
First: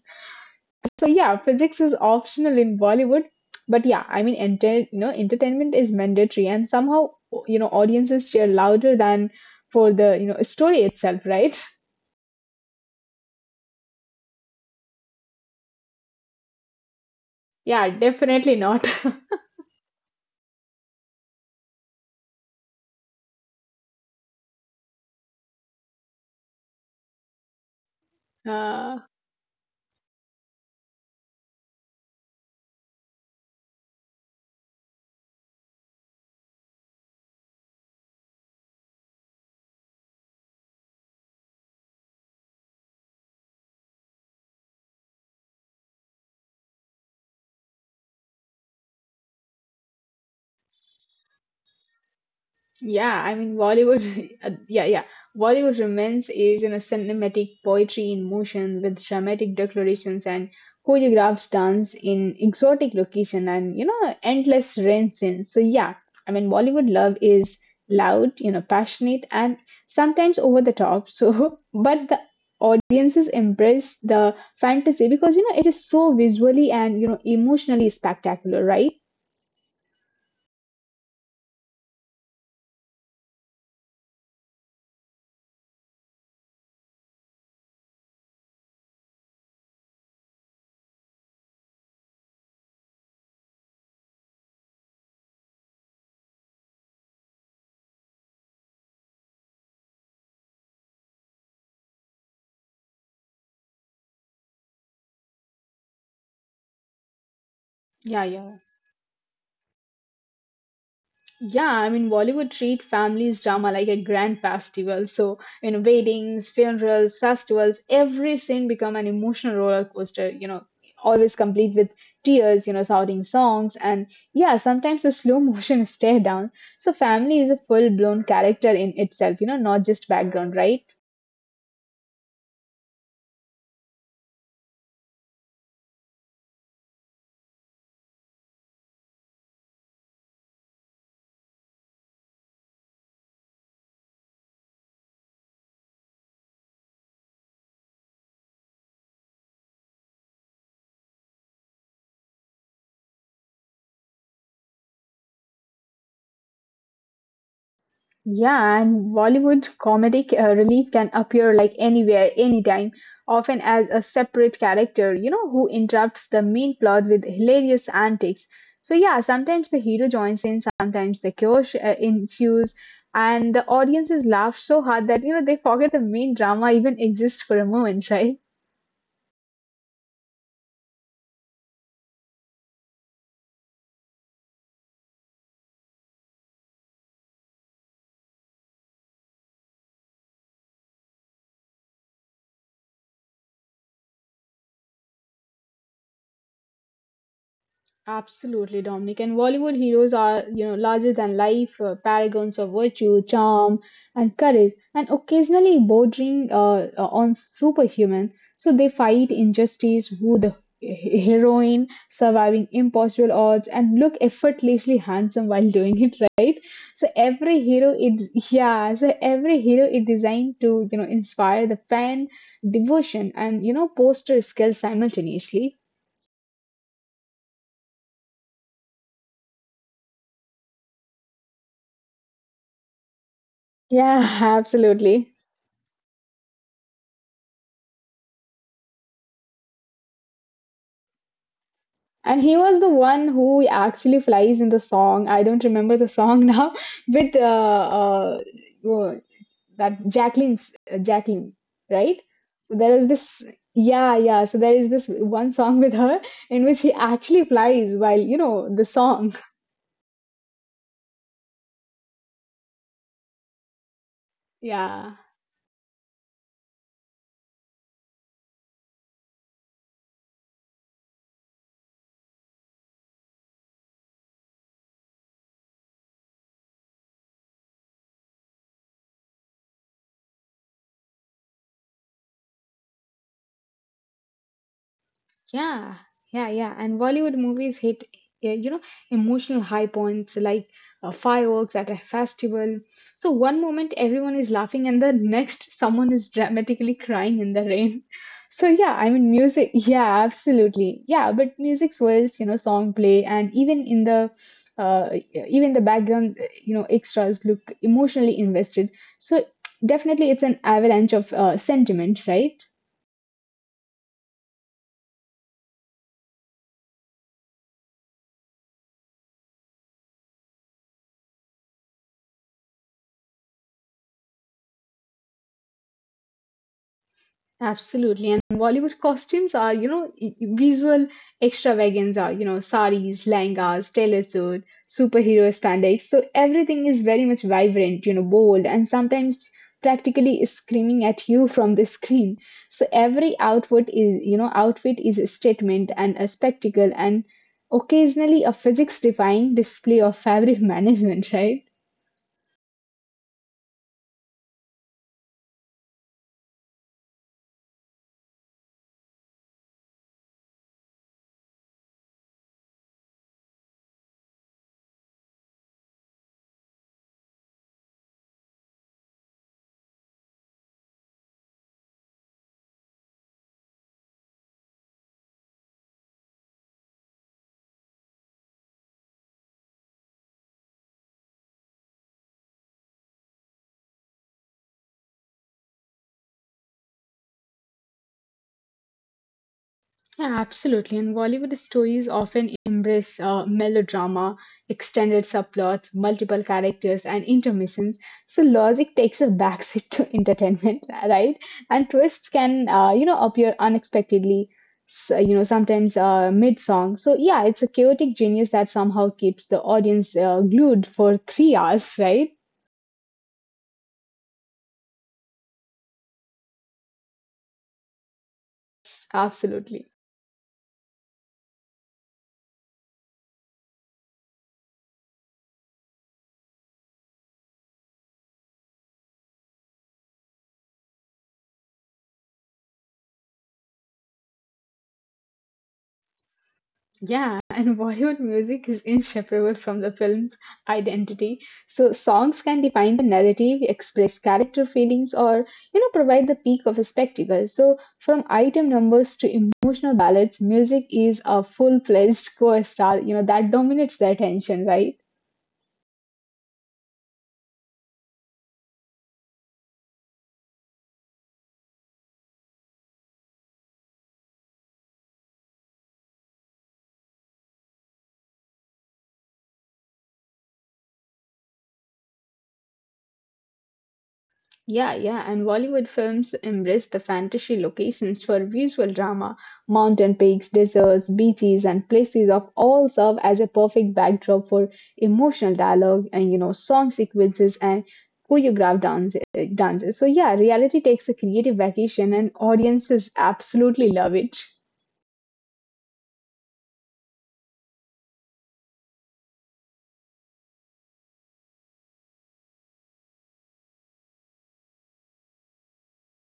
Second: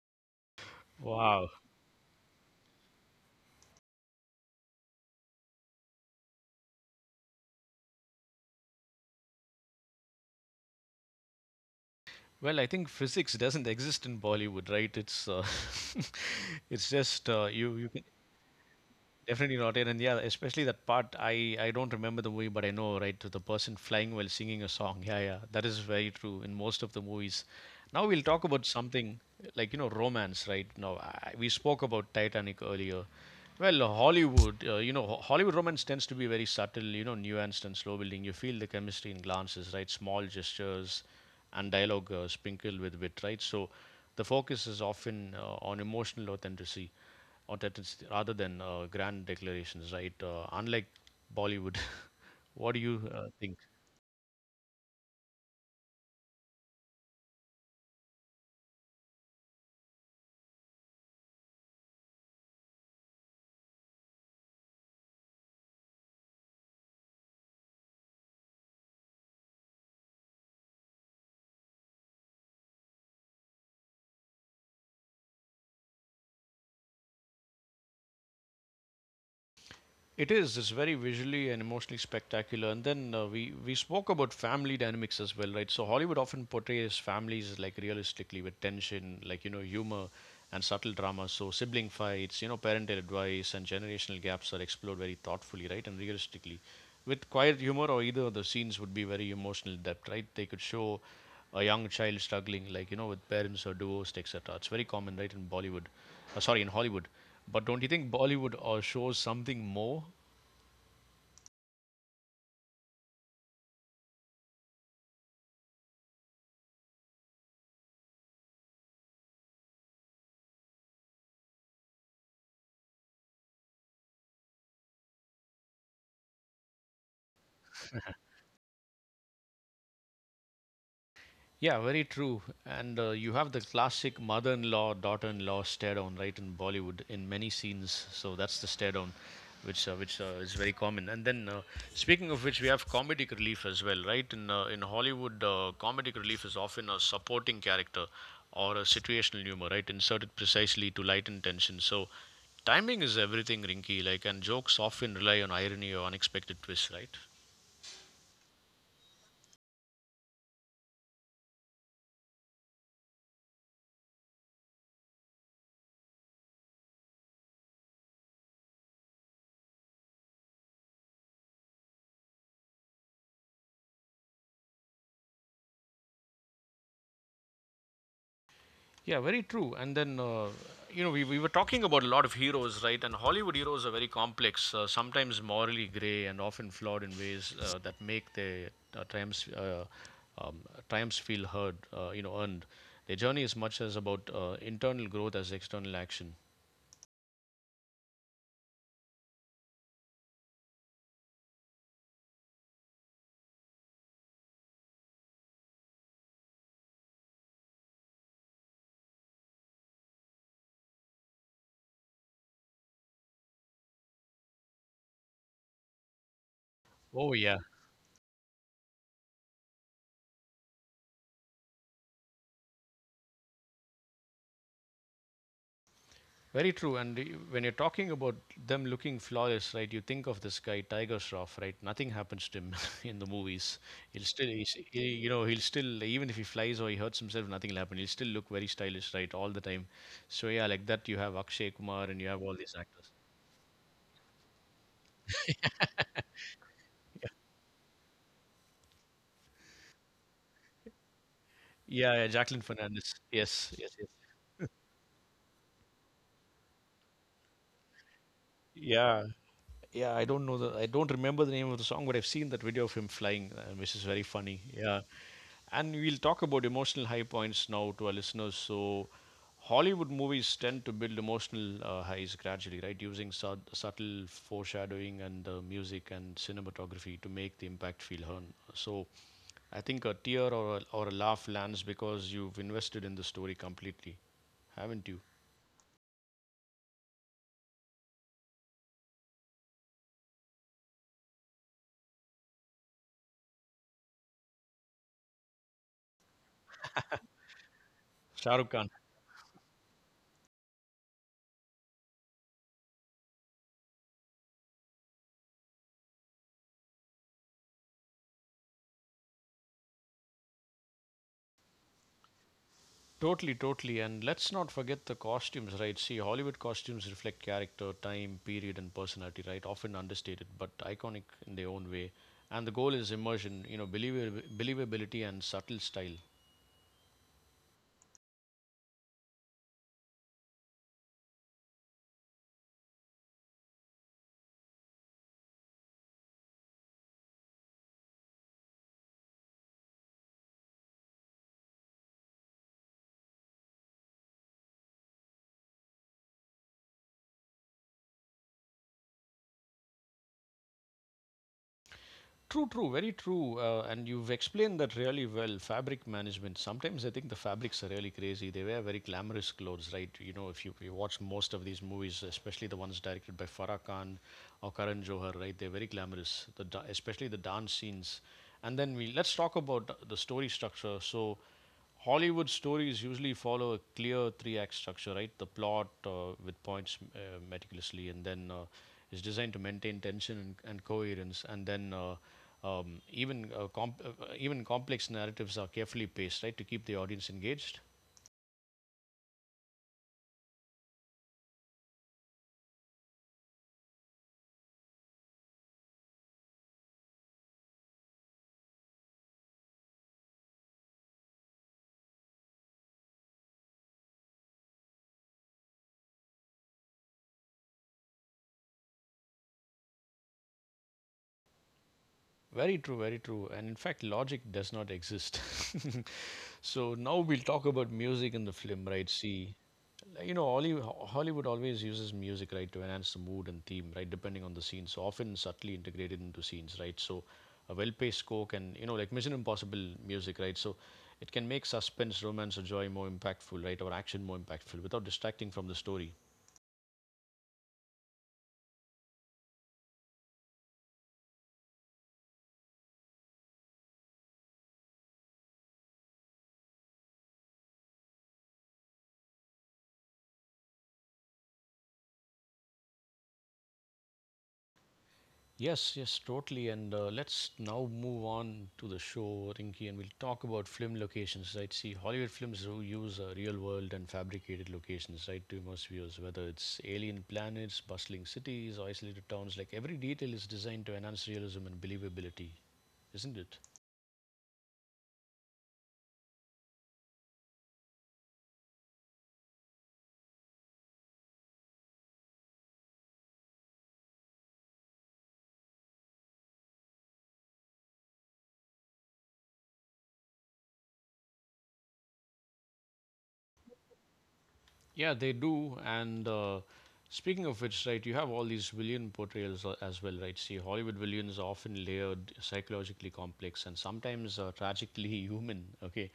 B: So yeah,
A: Wow.
B: physics is optional in Bollywood, but yeah, I mean, entertainment is mandatory, and somehow, audiences cheer louder than for the, story itself, right? *laughs*
A: Well, I think physics doesn't exist in Bollywood, right? It's *laughs* it's just you
B: Yeah,
A: you can
B: definitely not. *laughs*
A: definitely not it, and yeah, especially that part. I don't remember the movie, but I know right to the person flying while singing a song. Yeah, yeah, that is very true in most of the movies. Now we'll talk about
B: Uh,
A: something like you know romance, right? We spoke about Titanic earlier. Well, Hollywood, you know, Hollywood romance tends to be very subtle, you know, nuanced and slow building. You feel the chemistry in glances, right? Small gestures and dialogue sprinkled with wit, right? So the focus is often on emotional authenticity or that it's rather than grand declarations, right? Unlike Bollywood, *laughs* what do you
B: Yeah, I mean,
A: think?
B: Bollywood, *laughs* yeah, yeah. Bollywood romance is in a cinematic poetry in motion with dramatic declarations and choreographed dance in exotic location and, endless rain scenes. So, yeah, I mean, Bollywood love is loud, passionate and sometimes over the top. So, *laughs* but the audiences embrace the fantasy because, you know, it is so visually and, you know, emotionally spectacular, right?
A: It is. It's very visually and emotionally spectacular. And then we spoke about family dynamics as well, right? So Hollywood often portrays families like realistically with tension, like you know, humor and subtle drama. So sibling fights, you know, parental advice and generational gaps are explored very thoughtfully, right, and realistically. With quiet humor or either of the scenes would be very emotional depth, right? They could show a young child struggling, like you know, with parents or divorced, etc. It's very common, right, in Bollywood. Sorry, in Hollywood. But don't you think
B: Yeah, yeah.
A: Bollywood shows something more?
B: Yeah, I mean, Bollywood treat families drama like a grand festival. So, you know, weddings, funerals, festivals, every scene become an emotional roller coaster, you know, always complete with tears, you know, shouting songs, and yeah, sometimes a slow motion *laughs* stare down. So, family is a full blown character in itself, you know, not just background, right?
A: Yeah, very true. And you have the classic mother in law, daughter in law stare down, right, in Bollywood in many scenes. So that's the stare down, which is very common. And then, speaking of which, we have comedic relief as well, right? In Hollywood, comedic relief is often a supporting character or a situational humor, right? Inserted precisely to lighten tension. So timing is everything, Rinky, like, and jokes often rely on irony or unexpected twists, right?
B: Yeah, and Bollywood comedic relief can appear like anywhere, anytime, often as a separate character, you know, who interrupts the main plot with hilarious antics. So, yeah, sometimes the hero joins in, sometimes the chaos ensues, and the audiences laugh so hard that, you know, they forget the main drama even exists for a moment, *laughs* right?
A: Yeah, very true. And then, you know, we were talking about a lot of heroes, right? And Hollywood heroes are very complex, sometimes morally gray and often flawed in ways that make their uh, triumphs, uh, um, triumphs feel heard, you know, earned. Their journey is much as about internal growth as external action.
B: Absolutely, Dominic. And Bollywood heroes are, you know, larger than life, paragons of virtue, charm, and courage, and occasionally bordering on superhuman. So they fight injustice, woo the heroine, surviving impossible odds, and look effortlessly handsome while doing it, *laughs* right? So
A: Oh,
B: every
A: yeah.
B: hero, it yeah, so every hero is designed to, you know, inspire the fan devotion and you know, poster skill simultaneously.
A: Very true. And when you're talking about them looking flawless, right, you think of this guy, Tiger Shroff, right? Nothing happens to him *laughs* in the movies.
B: Yeah, *laughs*
A: He, you
B: absolutely.
A: know, he'll still, even if he flies or he hurts himself, nothing will happen. He'll still look very stylish, right, all the time. So, yeah, like that, you have Akshay Kumar and you
B: And
A: have
B: he
A: all
B: was
A: these
B: the
A: actors.
B: one who actually flies in the song. I don't remember the song *laughs* now with uh, that Jacqueline, right?
A: Yeah, yeah,
B: So
A: Jacqueline
B: there is
A: Fernandez.
B: this,
A: Yes, yes,
B: yeah,
A: yes.
B: yeah. So there is this one song *laughs* with her in which he actually flies while you know the song.
A: Yeah,
B: *laughs*
A: yeah. I don't remember the name of the song, but I've seen that video of him flying, which is very funny.
B: Yeah.
A: Yeah, and we'll talk about emotional high points now to our listeners. So, Hollywood movies tend to build emotional highs gradually, right? Using subtle foreshadowing and the music and cinematography to make the impact feel earned. So, I think a tear or or a laugh lands because you've invested in the story completely, haven't you?
B: Yeah, yeah. And Bollywood movies hit, you know, emotional high points like fireworks at a festival. So one moment everyone is laughing, and the next someone is dramatically crying in the rain. *laughs* So
A: Shahrukh Khan.
B: yeah, I mean, music. Yeah, absolutely. Yeah, but music swells, you know, song play, and even in the even the background, you know, extras look emotionally invested. So definitely, it's an avalanche of sentiment, right?
A: Totally, totally. And let's not forget the costumes, right? See, Hollywood costumes reflect character, time, period, and personality, right? Often understated, but iconic in their own way. And the goal is immersion, you know, believability and subtle style.
B: Absolutely. And Bollywood costumes are, you know, visual extravaganza, you know, saris, langas, tailor suit, superhero spandex. So everything is very much vibrant, you know, bold, and sometimes practically screaming at you from the screen. So every outfit is, you know, outfit is a statement and a spectacle and occasionally a physics defying display of fabric *laughs* management, right?
A: True, true, very true. And you've explained that really well. Fabric management. Sometimes I think the fabrics are really crazy. They wear very glamorous clothes, right? You know, if you, you watch most of these movies, especially the ones directed by Farah Khan or Karan Johar, right? They're very glamorous, especially the dance scenes. And then we let's talk about the story structure. So, Hollywood stories usually follow a clear three-act structure, right? The plot with points meticulously, and then is designed to maintain tension and coherence, and then. Even comp- even complex narratives are carefully paced, right, to keep the audience engaged.
B: Yeah, absolutely. And Bollywood stories often embrace melodrama, extended subplots, multiple characters, and intermissions. So logic takes a backseat to *laughs* entertainment, right? And twists can, you know, appear unexpectedly. So, you know, sometimes mid-song. So yeah, it's a chaotic genius that somehow keeps the audience glued for 3 hours, right?
A: Very true, very true. And in fact, logic does not exist. *laughs* So now we'll talk about music in the film, right? See,
B: Absolutely.
A: you know Hollywood always uses music, right, to enhance the mood and theme, right, depending on the scene, so often subtly integrated into scenes, right? So a well-paced score can, you know, like Mission Impossible music, right? So it can make suspense, romance, or joy more impactful, right, or action more impactful without distracting from the story.
B: Yeah, *laughs* and Bollywood music is inseparable from the film's identity. So songs can define the narrative, express character feelings, or you know provide the peak of a spectacle. So from item numbers to emotional ballads, music is a full-fledged co-star. You know that dominates the attention, right?
A: Yes, yes, totally. And let's now move on to the show, Rinky, and we'll talk about film locations, right? See, Hollywood films use real world and fabricated locations, right, to immerse viewers, whether it's alien planets, bustling cities, or isolated towns. Like every detail is designed to enhance realism and believability, isn't it?
B: Yeah, and Bollywood films embrace the fantasy locations for visual drama. Mountain peaks, deserts, beaches, and places of all serve as a perfect backdrop for emotional dialogue and you know song sequences and choreographed dances. So yeah, reality takes a creative vacation, and audiences absolutely love it.
A: Yeah, they do. And speaking of which, right, you have all these villain portrayals as well, right? See, Hollywood villains are often layered, psychologically complex, and sometimes tragically *laughs* human. Okay,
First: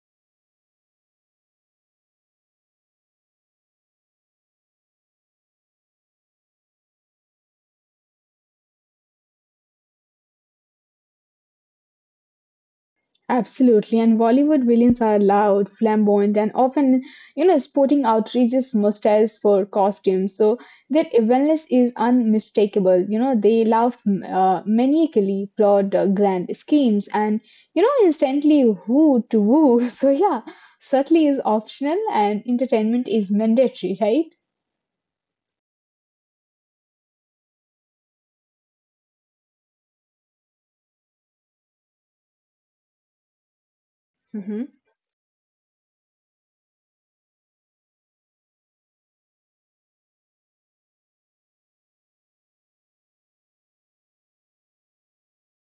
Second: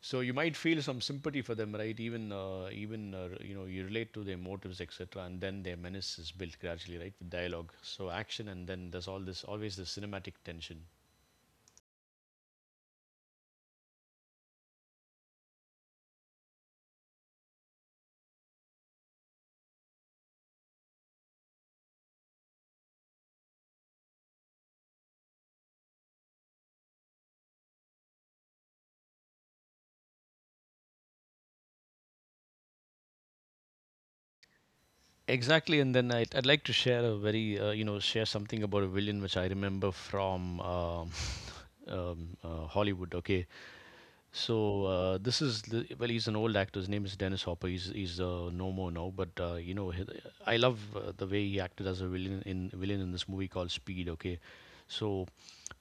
A: so you might feel some sympathy for them, right? Even even you know you relate to their motives, etc. And then their menace is built gradually, right, with dialogue, so action, and then there's all this always this cinematic tension.
B: Absolutely, and Bollywood villains are loud, flamboyant, and often, you know, sporting outrageous mustaches for costumes. So their evilness is unmistakable. You know, they laugh maniacally, plot grand schemes, and you know, instantly woo to woo. *laughs* So yeah, subtlety is optional, and entertainment is mandatory, right?
A: Exactly, and then I'd like to share a very you know share something about a villain which I remember from *laughs* Hollywood. Okay,
B: Hmm.
A: so this is the, well, he's an old actor. His name is Dennis Hopper. He's no more now, but you know he, I love the way he acted as a villain in this movie called Speed. Okay, so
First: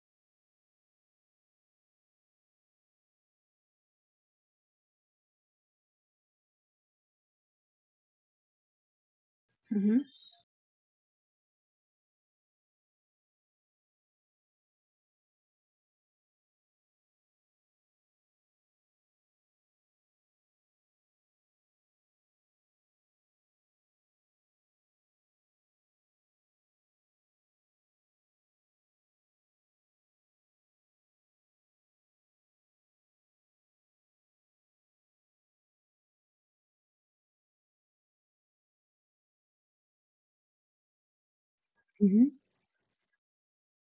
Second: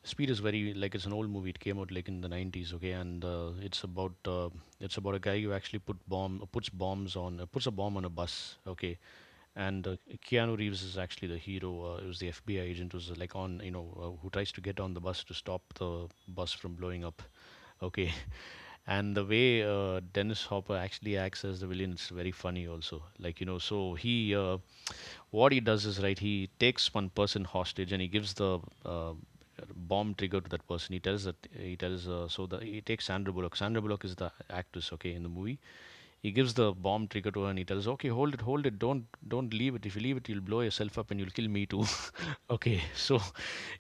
A: Speed is very like it's an old movie. It came out like in the 90s, okay, and it's about a guy who actually puts bombs on puts a bomb on a bus, okay, and
B: Hmm.
A: Keanu Reeves is actually the hero. It was the FBI agent who's like on you know who tries to get on the bus to stop the bus from blowing up. Okay. *laughs* And the way Dennis Hopper actually acts as the villain is very funny, also. Like, you know, so what he does is, right, he takes one person hostage and he gives the bomb trigger to that person. He tells that, he tells, so the, he takes Sandra Bullock. Sandra Bullock is the actress, okay, in the movie. He gives the bomb trigger to her and he tells, "Okay, hold it, hold it. Don't leave it. If you leave it, you'll blow yourself up and you'll kill me too."
B: Hmm.
A: *laughs* Okay, so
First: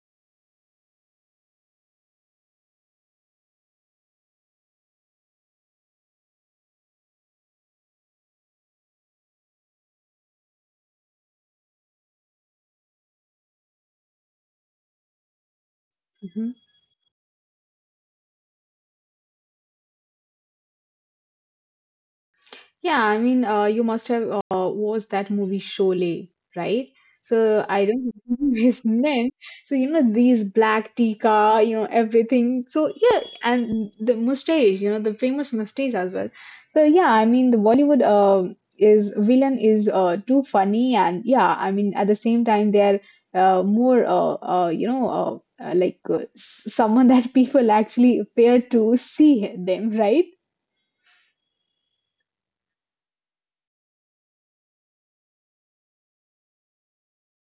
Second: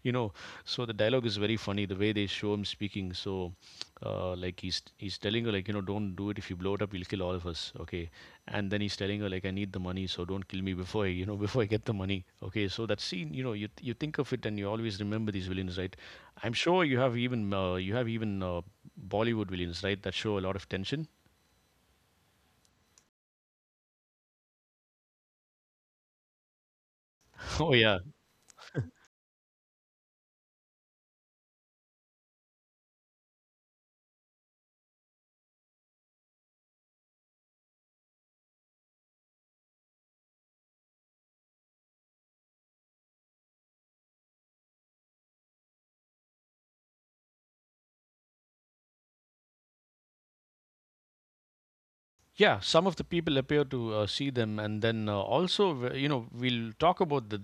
A: you know, so the dialogue is very funny the way they show him speaking. So, like he's telling her like don't do it. If you blow it up, you'll kill all of us. Okay, and then he's telling her like, I need the money, so don't kill me before I, *laughs* before I get the money. Okay, so that scene, you think of it and you always remember these villains, right?
B: Hmm.
A: I'm sure you have even Bollywood villains, right? That show a lot of tension.
B: Yeah, I mean, you must have watched that movie Sholay, right?
A: *laughs*
B: So
A: Oh
B: I
A: yeah.
B: don't remember *laughs* his name. So you know these black tikka, you know everything. So yeah, and the mustache, you know the famous mustache as well. So yeah, I mean the Bollywood is villain is too funny, and yeah, I mean at the same time they're more you know someone that *laughs* people actually fear to see them, right?
A: Yeah, some of the people appear to see them, and then also, you know, we'll talk about the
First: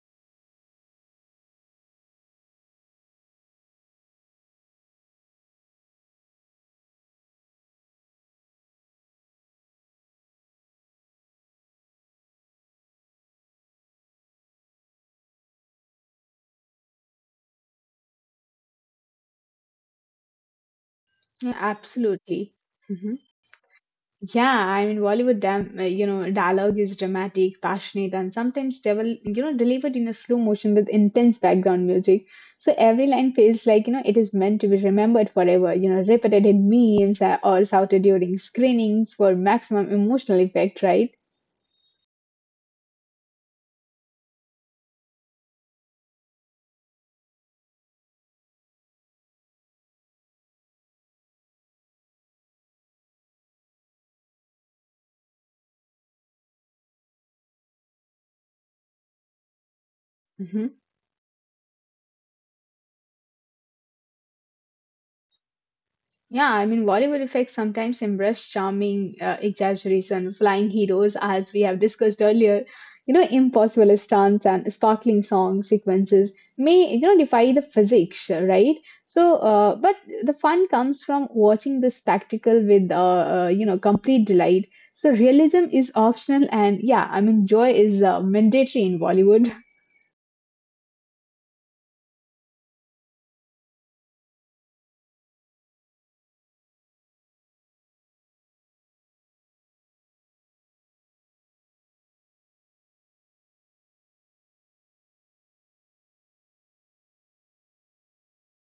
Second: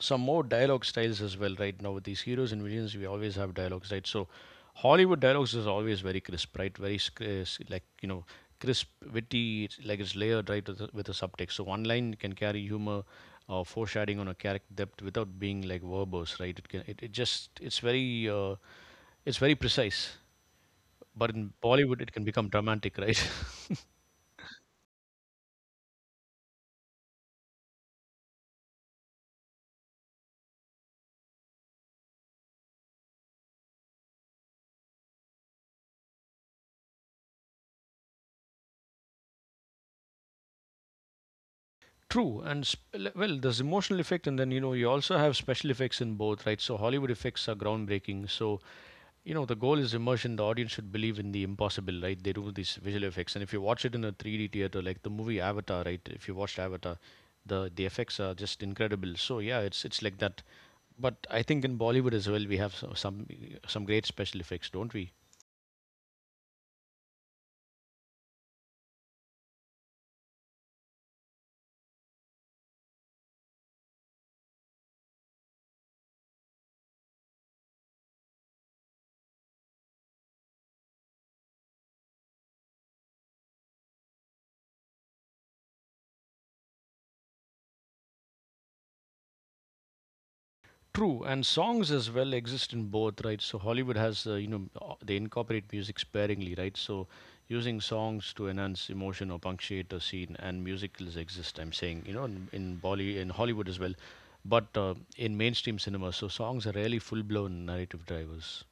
A: some more dialogue styles as well. Right now, with these heroes and villains, we always have dialogues, right? So, Hollywood dialogues is always very crisp, right? Like crisp, witty, it's like it's layered, right, with a subtext. So, one line can carry humor, foreshadowing on a character depth without being like verbose, right? It can, it just, it's very precise. But
B: Yeah,
A: in Bollywood, it can
B: absolutely.
A: become dramatic, right? *laughs*
B: Yeah, I mean Bollywood, you know, dialogue is dramatic, passionate, and sometimes devil, you know, delivered in a slow motion with intense background music. So every line feels like you know it is meant to be remembered forever. You know, repeated in memes or shouted during screenings for maximum emotional effect, right?
A: True, and sp- well, there's emotional effect, and then you know you also have special effects in both, right? So Hollywood effects are groundbreaking. So you know the goal is immersion. The audience should believe in the impossible, right? They do these visual effects, and if you watch it in a 3D theater, like the movie Avatar, right? If you watched Avatar, the effects are just incredible. So yeah, it's like that.
B: Hmm.
A: But I think in Bollywood as well, we have some great special effects, don't we?
B: Yeah, I mean, Bollywood effects sometimes embrace charming exaggeration, flying heroes, as we have discussed earlier. You know, impossible stunts and sparkling song sequences may, you know, defy the physics, right? But the fun comes from watching the spectacle with, you know, complete delight. So, realism is optional, and yeah, I mean, joy is mandatory in Bollywood.
A: True, and songs as well exist in both, right? So Hollywood has, they incorporate music sparingly, right? So using songs to enhance emotion or punctuate a scene, and musicals exist. I'm saying, in Hollywood as well, but in mainstream cinema, so songs are rarely full-blown narrative drivers.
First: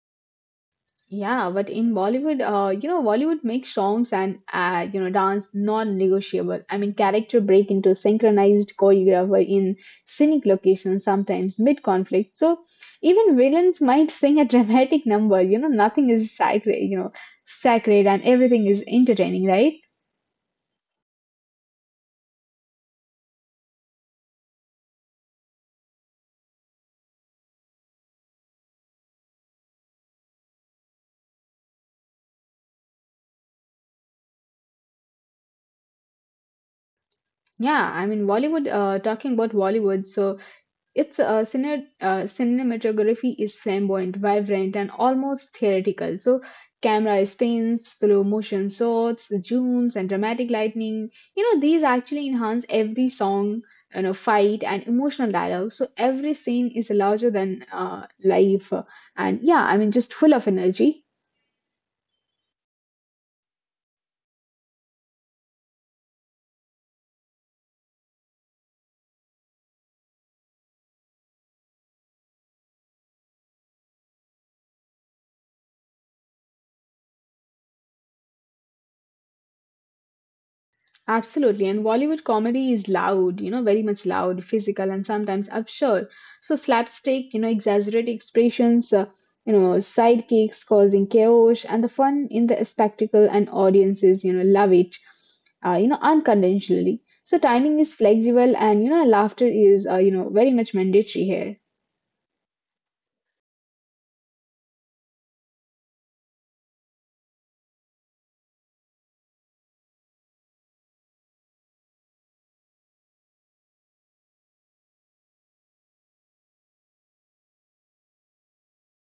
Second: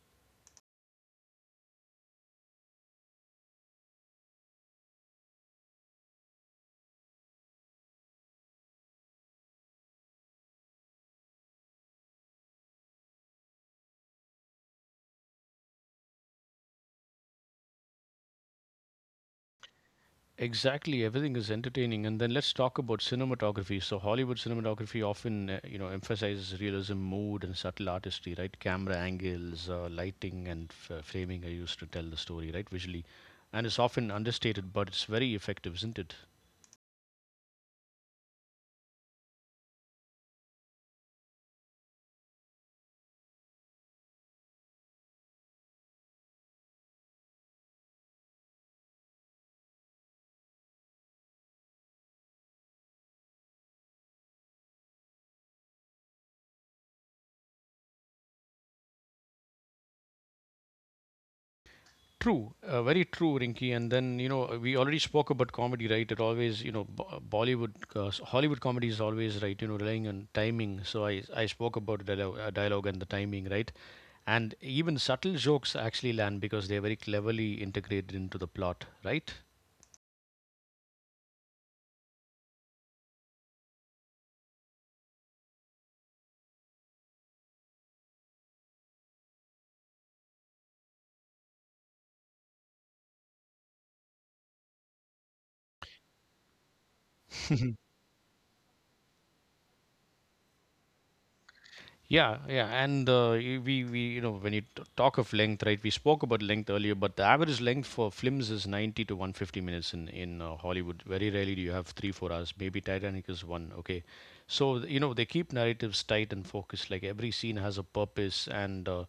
B: Yeah, but in Bollywood, you know, Bollywood makes songs and you know, dance non-negotiable. I mean, character break into synchronized choreographer in scenic locations, sometimes mid-conflict. So even villains might sing a *laughs* dramatic number. Nothing is sacred, and everything is entertaining, right?
A: Exactly, everything is entertaining. And then let's talk about cinematography. So Hollywood cinematography often, emphasizes realism, mood, and subtle artistry, right? Camera angles, lighting, and framing are used to tell the story, right? Visually, and it's often understated, but it's very effective, isn't it?
B: Yeah, I mean, Bollywood. Talking about Bollywood, so its cinematography is flamboyant, vibrant, and almost theatrical. So, camera spins, slow motion shots, zooms, and dramatic lightning. You know, these actually enhance every song, you know, fight, and emotional dialogue. So, every scene is larger than life. And yeah, I mean, just full of energy.
A: True, very true, Rinky. And then you know we already spoke about comedy, right? It always you know Bollywood, Hollywood comedy is always right, you know, relying on timing. So I spoke about dialogue, dialogue and the timing, right? And even subtle jokes actually land because they're very cleverly integrated into the plot, right?
B: Absolutely. And Bollywood comedy is loud, you know, very much loud, physical, and sometimes absurd. So, slapstick, you know, exaggerated expressions, you know, sidekicks causing chaos, and the fun in the spectacle and audiences, you know, love it, you know, unconventionally. So, timing is flexible, and, you know, laughter is, you know, very much mandatory here.
A: Yeah, yeah, and we you know when you talk of length, right? We spoke about length earlier, but the average length for films is 90 to 150 minutes in Hollywood. Very rarely do you have 3 four hours. Maybe Titanic is one. Okay, so you know they keep narratives tight and focused. Like every scene has a purpose, and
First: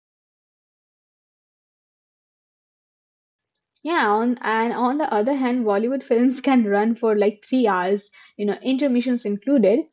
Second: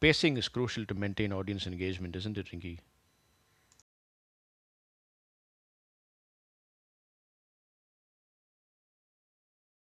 A: pacing is crucial to maintain audience engagement, isn't it, Rinky?
B: Yeah, on and on the other hand, Bollywood films *laughs* can run for like 3 hours, you know, intermissions included.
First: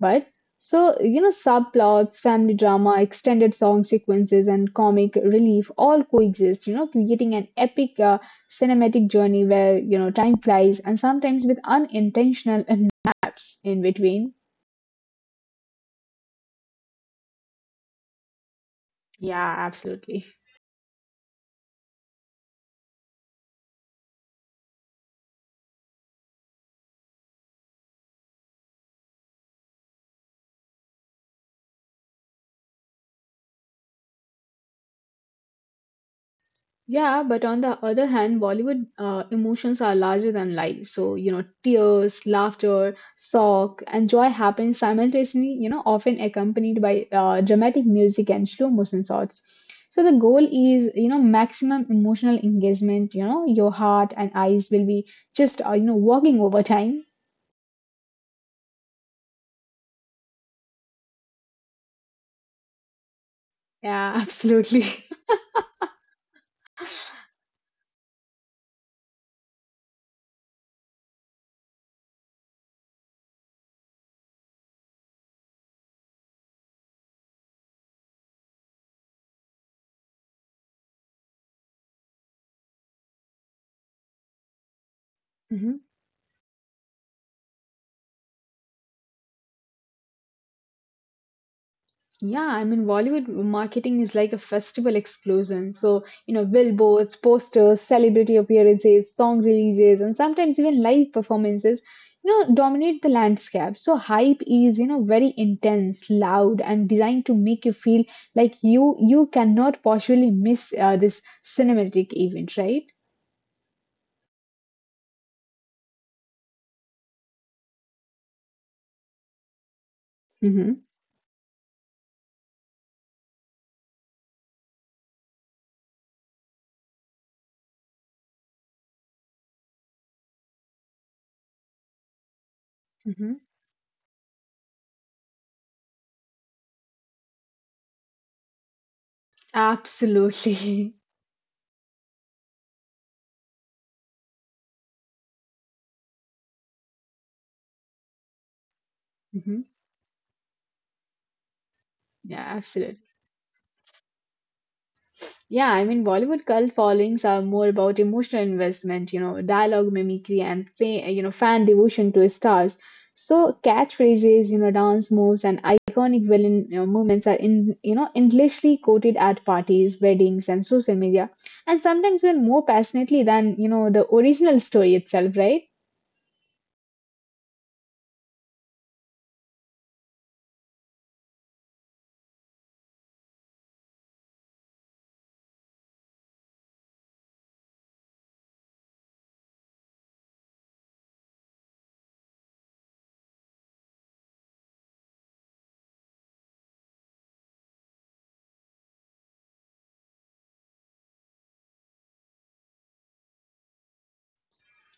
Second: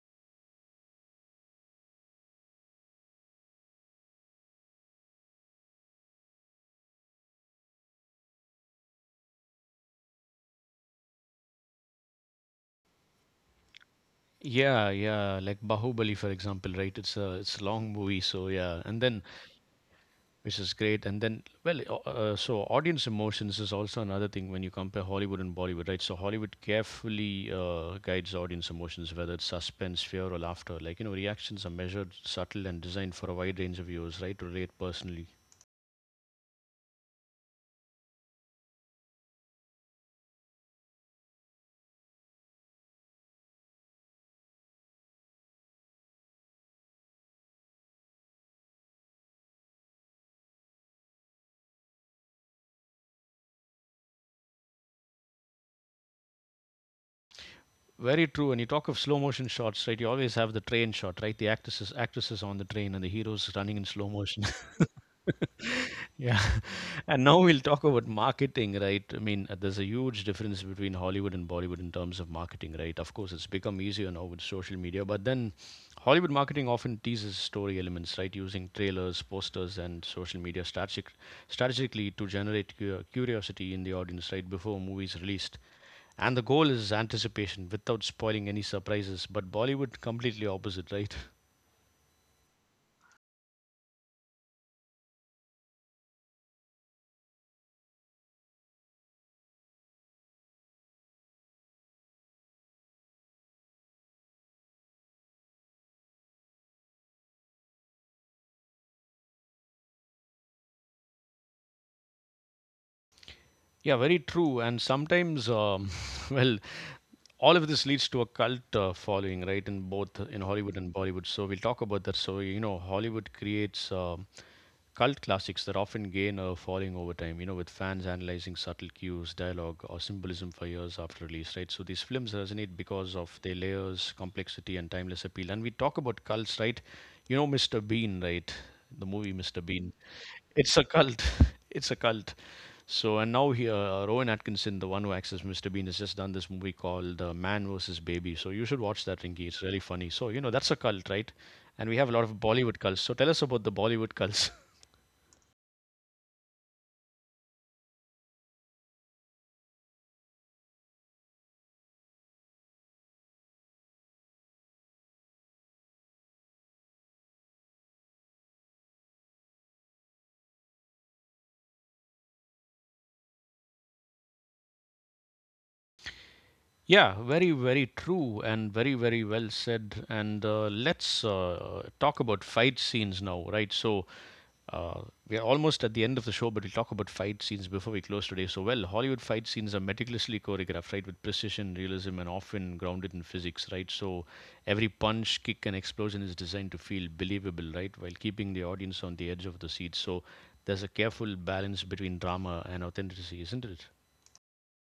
B: But so, you know, subplots, family drama, extended song sequences, and comic relief all coexist, you know, creating an epic cinematic journey where, you know, time flies and sometimes with unintentional *laughs* naps in between.
A: Yeah, yeah, like Bahubali, for example, right? It's a long movie, so yeah, and then
B: Yeah, absolutely.
A: which is great, and then well, so audience emotions is also another thing when you compare Hollywood and Bollywood, right? So Hollywood carefully guides audience emotions, whether it's suspense, fear, or laughter. Like you know, reactions are measured, subtle, and designed for a wide range of viewers, right? To relate personally.
B: Yeah, but on the other hand, Bollywood emotions are larger than life. So, you know, tears, laughter, shock, and joy happen simultaneously, you know, often accompanied by dramatic music and slow motion shots. So, the goal is, you know, maximum emotional engagement. You know, your heart and eyes will be just, you know, walking over time.
A: Very true. And you talk of slow motion shots, right? You always have the train shot, right? The actresses on the train and the heroes running in slow
B: Yeah, *laughs*
A: motion.
B: absolutely.
A: Yeah. *laughs* And now we'll talk about marketing, right? I mean, there's a huge difference between Hollywood and Bollywood in terms of marketing, right? Of course, it's become easier now with social media, but then Hollywood marketing often teases story elements, right? Using trailers, posters, and social media strategically to generate curiosity in the audience, right? Before a movie is released.
B: *laughs*
A: And the goal is anticipation without spoiling any surprises, but Bollywood completely opposite, right? *laughs*
B: Yeah, I mean, Bollywood marketing is like a festival explosion. So, you know, billboards, posters, celebrity appearances, song releases, and sometimes even live performances, you know, dominate the landscape. So, hype is, you know, very intense, loud, and designed to make you feel like you cannot possibly miss this cinematic event, right?
A: Yeah, very true. And sometimes, *laughs* well, all of this leads to a cult following, right, in both in Hollywood
B: Mm-hmm.
A: and Bollywood. So we'll talk about that. So you know, Hollywood creates cult classics that often gain a following over time. You know, with fans analyzing subtle cues, dialogue, or symbolism for years after release, right? So these films resonate because
B: Mm-hmm.
A: of their layers, complexity, and timeless appeal. And we talk about cults, right? You know, Mr. Bean, right? The movie Mr. Bean. It's a
B: Absolutely.
A: cult. *laughs* It's a cult. So, and now here, Rowan Atkinson, the one who acts as Mr. Bean, has just done this movie called Man vs. Baby. So, you should watch that,
B: *laughs*
A: Rinky.
B: hmm.
A: It's really funny. So, you know, that's a cult, right? And we have a lot of
B: Yeah,
A: Bollywood
B: absolutely.
A: cults. So, tell us about the Bollywood cults. *laughs*
B: Yeah, I mean, Bollywood cult followings are more about emotional investment, you know, dialogue mimicry and, you know, fan devotion to stars. So catchphrases, you know, dance moves and iconic villain you know, movements are in, you know, endlessly quoted at parties, weddings and social media. And sometimes even more passionately than, you know, the original story itself, right?
A: Yeah, very, very true and very, very well said. And let's talk about fight scenes now, right? So, Uh, we are almost at the end of the show, but we'll talk about fight scenes before we close today. So, well, Hollywood fight scenes are meticulously choreographed, right, with precision, realism, and often grounded in physics, right? So, every punch, kick, and explosion is designed to feel believable, right, while keeping the audience on the edge of the seat. So, there's a careful balance between drama and authenticity, isn't it?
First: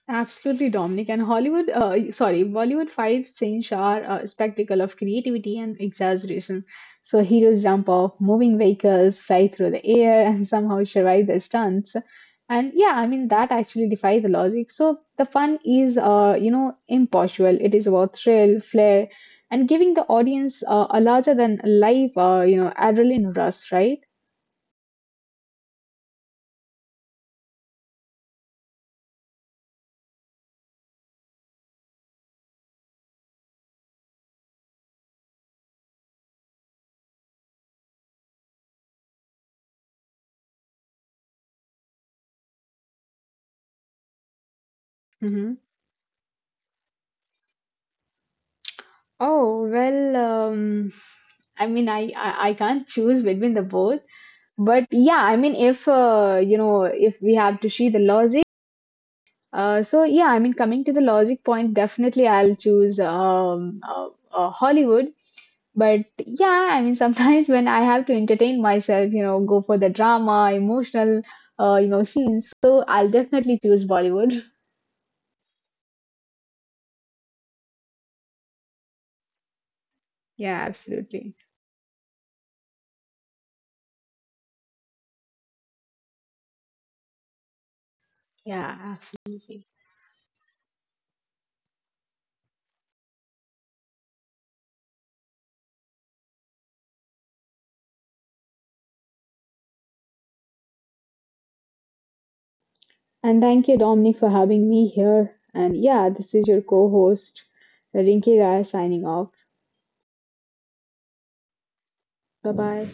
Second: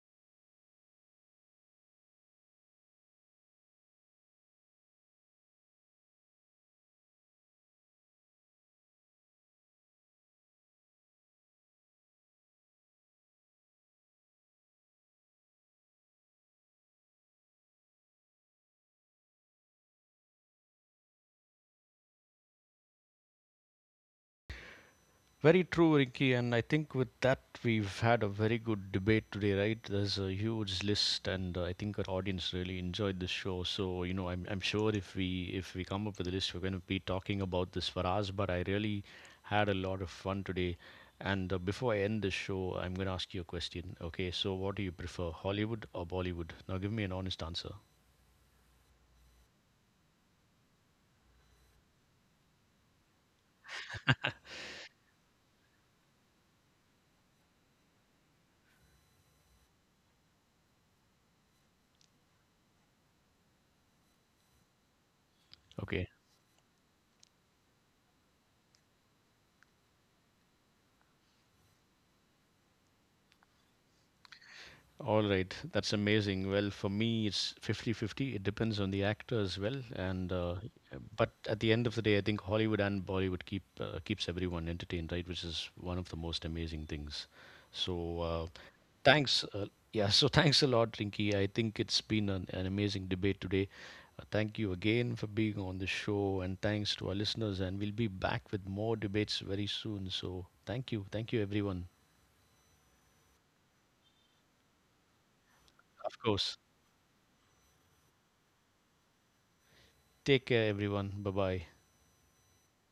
B: Absolutely, Dominic. Bollywood fight scenes are a spectacle of creativity and exaggeration. So heroes jump off moving vehicles, fly through the air, and somehow survive the stunts. And yeah, I mean, that actually defies the logic. So the fun is, you know, impossible. It is about thrill, flair, and giving the audience a larger than life, you know, adrenaline rush, right?
A: Very true, Ricky. And I think with that, we've had a very good debate today, right? There's a huge list, and I think our audience really enjoyed the show. So, you know, I'm sure if we come up with a list, we're going to be talking about this for hours. But I really had a lot of fun today. And before I end the show, I'm going to ask you a question. Okay, so what do you prefer,
B: Hmm.
A: Hollywood or Bollywood? Now, give me an honest answer.
B: Oh, I mean, I can't choose between the both. But yeah, I mean if you know if we have to see the logic, so yeah I mean coming to the logic point definitely I'll choose Hollywood. But
A: Okay.
B: yeah, I mean *laughs* sometimes when I have to entertain myself you know go for the drama emotional you know scenes, so I'll definitely choose Bollywood.
A: All right, that's amazing. Well, for me, it's 50-50. It depends on the actor as well, and
B: Yeah,
A: but
B: absolutely.
A: at the end of the day, I think Hollywood and Bollywood keep keeps everyone entertained, right? Which is one of the most amazing things. So
B: Yeah,
A: thanks,
B: absolutely.
A: yeah. So thanks a lot, Rinky. I think it's been an amazing debate today. Thank you again for being on the show, and thanks to our listeners. And we'll be back with more debates very soon. So thank you, everyone.
B: And thank you, Dominic, for having me here. And yeah,
A: Of
B: this is
A: course.
B: your co host, Rinki Rai, signing off.
A: Take care, everyone. Bye bye.
B: Bye bye.